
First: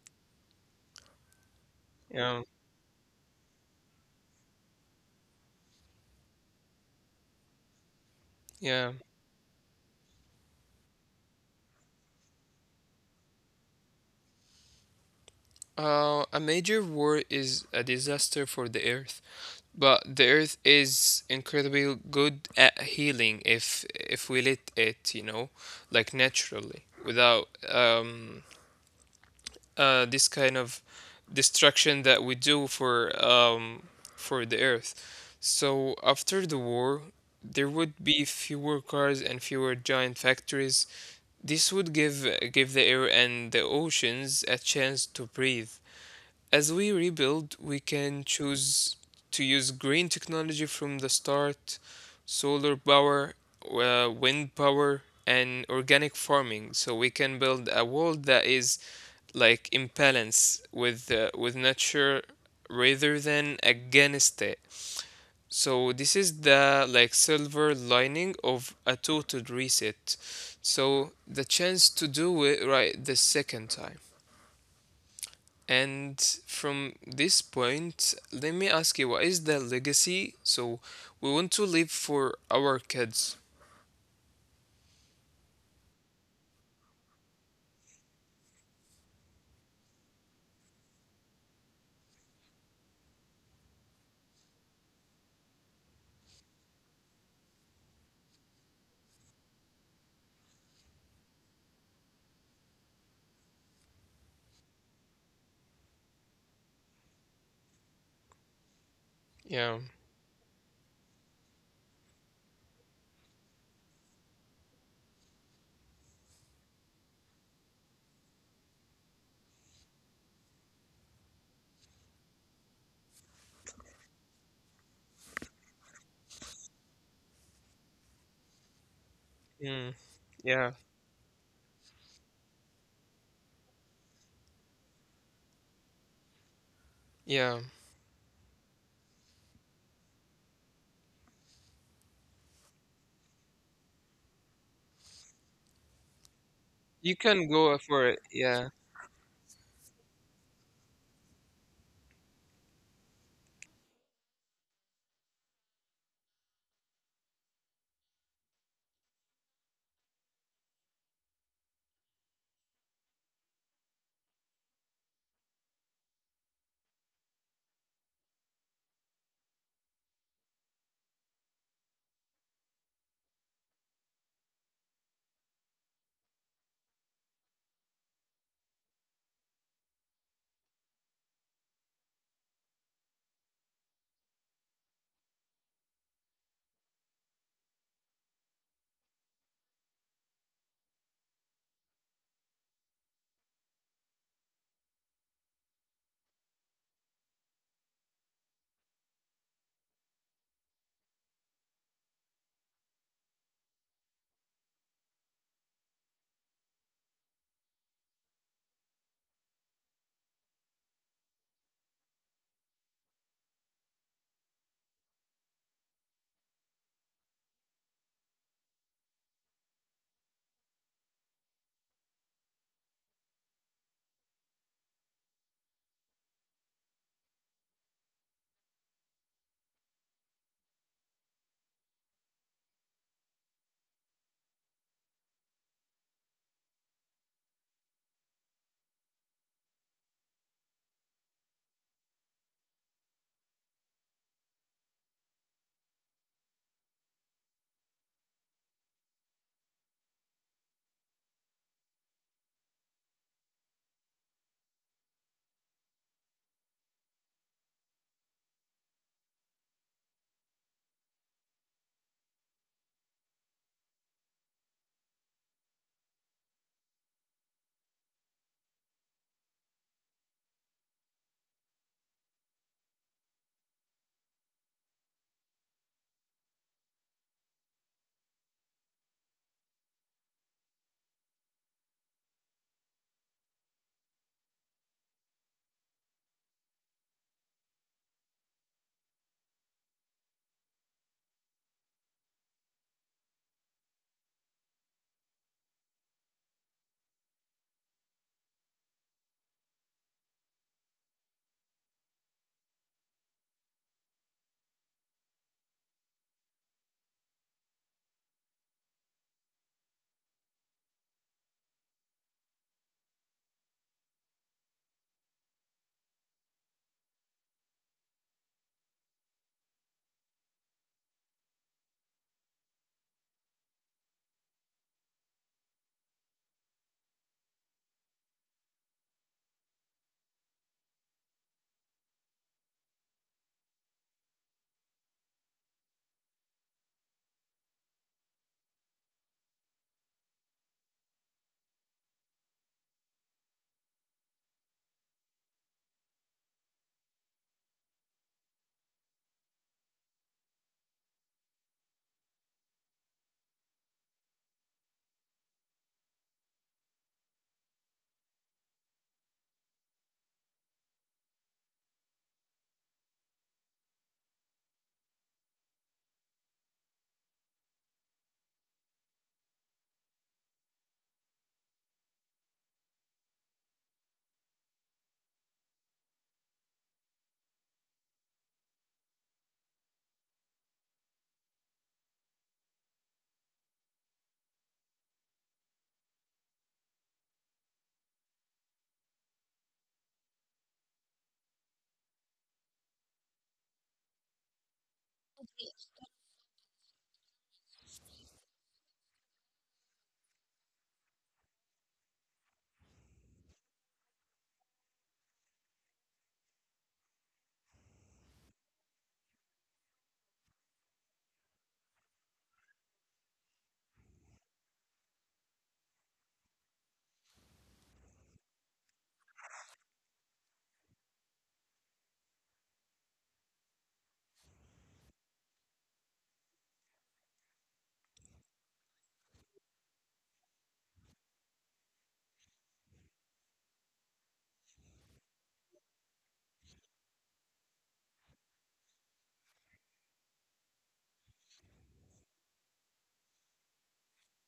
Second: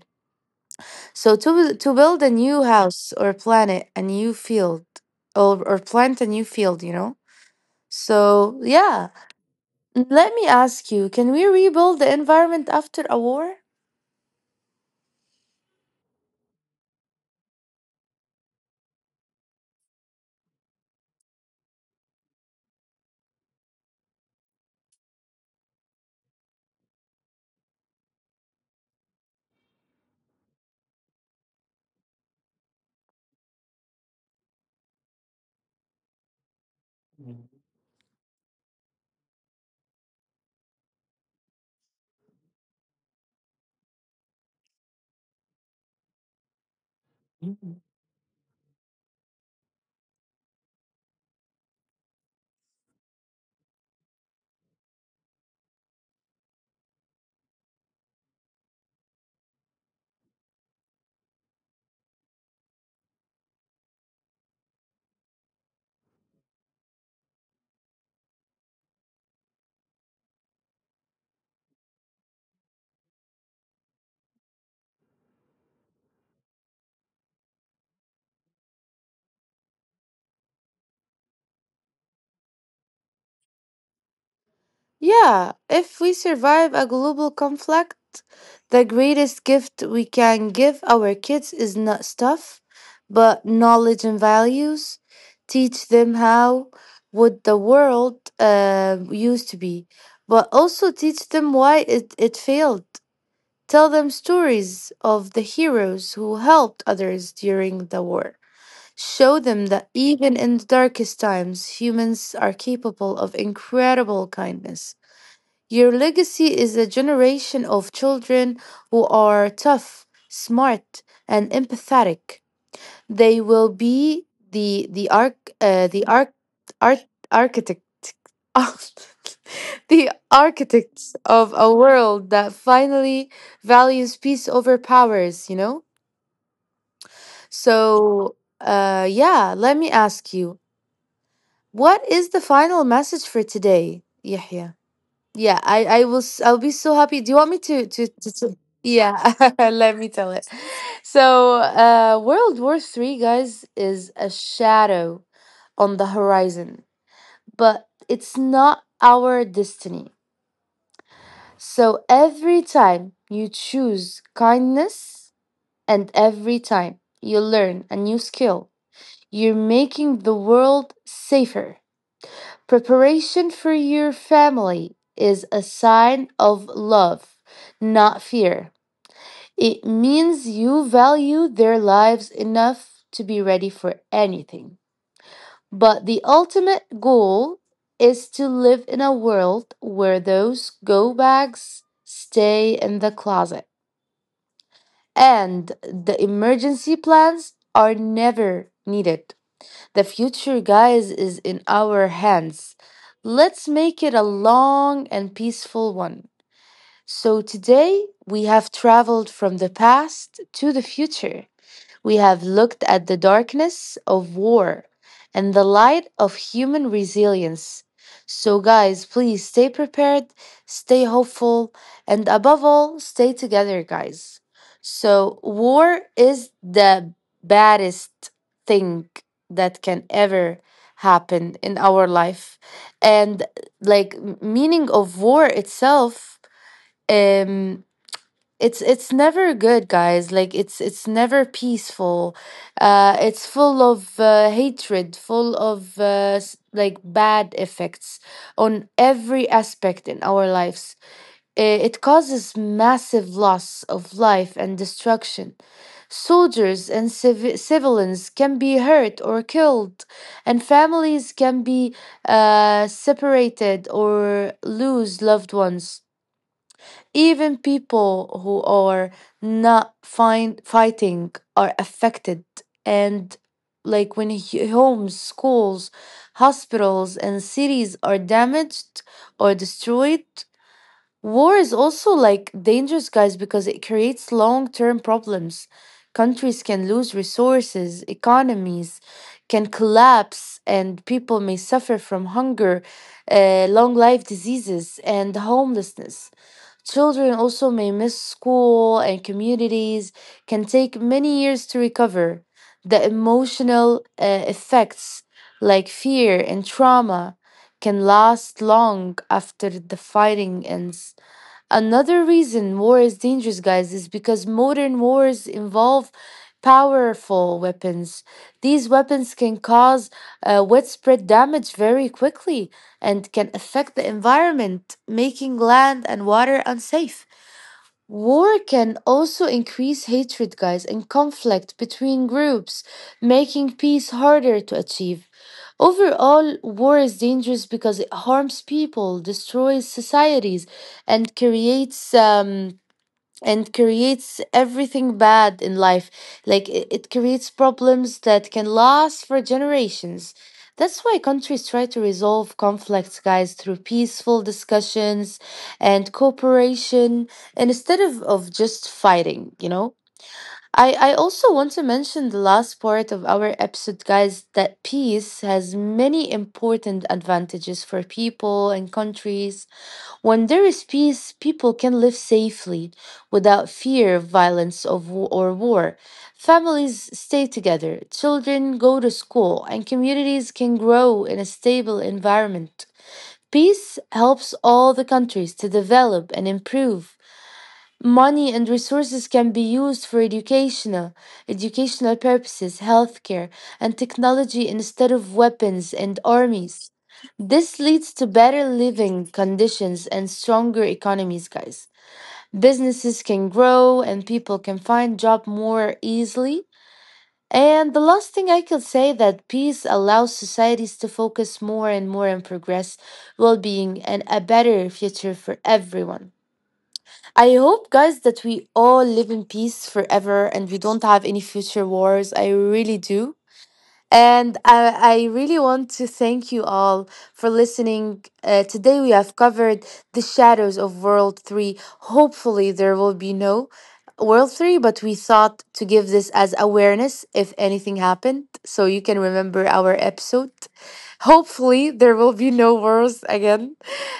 Speaker 1: So, to build a
Speaker 2: Yeah.
Speaker 1: new house or planet, a new field, or plant a new field, you know? So,
Speaker 2: Yeah.
Speaker 1: yeah. Let me ask you, can we rebuild the environment after a war?
Speaker 2: A major war is a disaster for the Earth, but the Earth is incredibly good at healing if we let it, you know, like naturally, without this kind of destruction that we do um for the Earth. So after the war, there would be fewer cars and fewer giant factories. This would give the air and the oceans a chance to breathe. As we rebuild, we can choose to use green technology from the start, solar power, wind power, and organic farming. So we can build a world that is like in balance with nature rather than against it. So this is the like silver lining of a total reset. So the chance to do it right the second time. And from this point, let me ask you, what is the legacy? So we want to leave for our kids.
Speaker 1: Yeah, if we survive a global conflict, the greatest gift we can give our kids is not stuff, but knowledge and values. Teach them how would the world used to be, but also teach them why it failed. Tell them stories of the heroes who helped others during the war. Show them
Speaker 2: Yeah.
Speaker 1: that even in the darkest times, humans are capable of incredible kindness. Your legacy is a generation of children who are tough, smart, and empathetic. They will be the art architect.
Speaker 2: Mm.
Speaker 1: The
Speaker 2: Yeah.
Speaker 1: architects of a world that finally values peace over powers, you know?
Speaker 2: Yeah.
Speaker 1: So, yeah, let me ask you, what is the final message for today, Yahya? Yeah, I'll be so
Speaker 2: You
Speaker 1: happy. Do you
Speaker 2: can
Speaker 1: want me
Speaker 2: go
Speaker 1: to
Speaker 2: for
Speaker 1: to,
Speaker 2: it.
Speaker 1: to, to
Speaker 2: Yeah.
Speaker 1: yeah, let me tell it. So, uh, World War 3, guys, is a shadow on the horizon, but it's not our destiny. So every time you choose kindness and every time you learn a new skill, you're making the world safer. Preparation for your family is a sign of love, not fear. It means you value their lives enough to be ready for anything. But the ultimate goal is to live in a world where those go bags stay in the closet and the emergency plans are never needed. The future, guys, is in our hands. Let's make it a long and peaceful one. So, today we have traveled from the past to the future. We have looked at the darkness of war and the light of human resilience. So, guys, please stay prepared, stay hopeful, and above all, stay together, guys. So, war is the baddest thing that can ever happen in our life. And, like, meaning of war itself. Um, it's never good, guys. Like, it's never peaceful. Uh, it's full of hatred, full of bad effects on every aspect in our lives. It causes massive loss of life and destruction. Soldiers and civilians can be hurt or killed, and families can be separated or lose loved ones. Even people who are not fighting are affected. And like when homes, schools, hospitals, and cities are damaged or destroyed. War is also like dangerous, guys, because it creates long term problems. Countries can lose resources, economies can collapse, and people may suffer from hunger, long life diseases, and homelessness. Children also may miss school, and communities can take many years to recover. The emotional effects, like fear and trauma, can last long after the fighting ends. Another reason war is dangerous, guys, is because modern wars involve powerful weapons. These weapons can cause widespread damage very quickly and can affect the environment, making land and water unsafe. War can also increase hatred, guys, and conflict between groups, making peace harder to achieve. Overall, war is dangerous because it harms people, destroys societies, and creates everything bad in life. Like it creates problems that can last for generations. That's why countries try to resolve conflicts, guys, through peaceful discussions and cooperation, and instead of just fighting, you know? I also want to mention the last part of our episode, guys, that peace has many important advantages for people and countries. When there is peace, people can live safely without fear of violence or war. Families stay together, children go to school, and communities can grow in a stable environment. Peace helps all the countries to develop and improve. Money and resources can be used for educational purposes, healthcare, and technology instead of weapons and armies. This leads to better living conditions and stronger economies, guys. Businesses can grow, and people can find job more easily. And the last thing I could say that peace allows societies to focus more and more on progress, well-being, and a better future for everyone. I hope, guys, that we all live in peace forever and we don't have any future wars. I really do. And I really want to thank you all for listening. Today we have covered the shadows of World 3. Hopefully, there will be no World 3, but we thought to give this as awareness if anything happened so you can remember our episode. Hopefully, there will be no wars again.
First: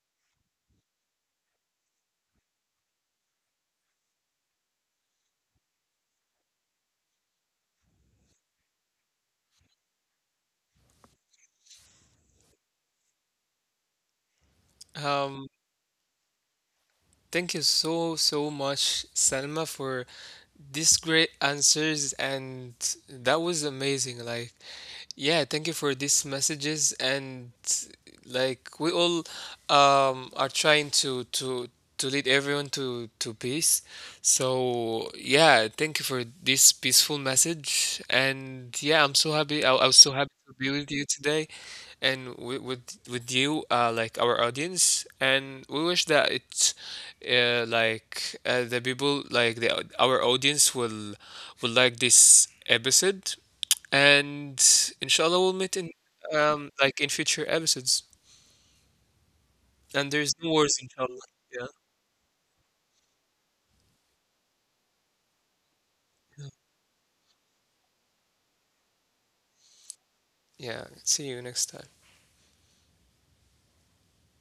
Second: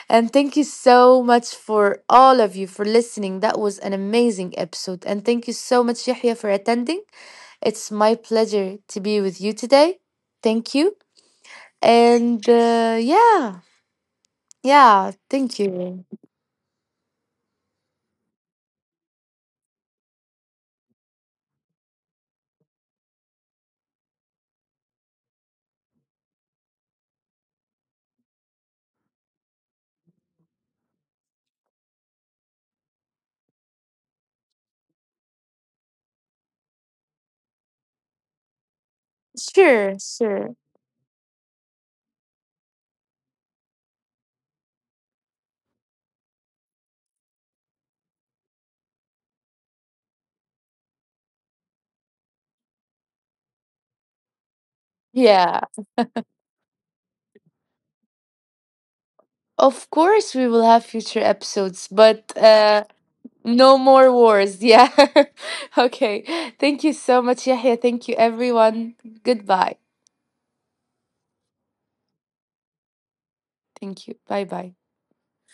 Speaker 1: And thank you so much for all of you for listening. That was an amazing episode. And thank you so much, Yahya, for attending. It's my pleasure to be with you today. Thank you. And yeah,
Speaker 2: Um,
Speaker 1: thank you.
Speaker 2: thank you so, so much, Salma, for these great answers. And that was amazing. Like, yeah, thank you for these messages. And like, we all are trying to, to lead everyone to peace. So, yeah, thank you for this peaceful message. And
Speaker 1: Sure,
Speaker 2: yeah, I'm so
Speaker 1: sure.
Speaker 2: happy. I was so happy to be with you today and with, with you, like our audience. And we wish that it the people like the our audience will like this episode
Speaker 1: Yeah.
Speaker 2: and inshallah we'll meet in like in future episodes,
Speaker 1: Of course, we will have future
Speaker 2: and there's no
Speaker 1: episodes,
Speaker 2: words
Speaker 1: but
Speaker 2: inshallah, yeah,
Speaker 1: no more wars. Yeah. Okay. Thank you so much, Yahya. Thank you, everyone. Goodbye.
Speaker 2: yeah, see you next time.
Speaker 1: Thank you. Bye bye.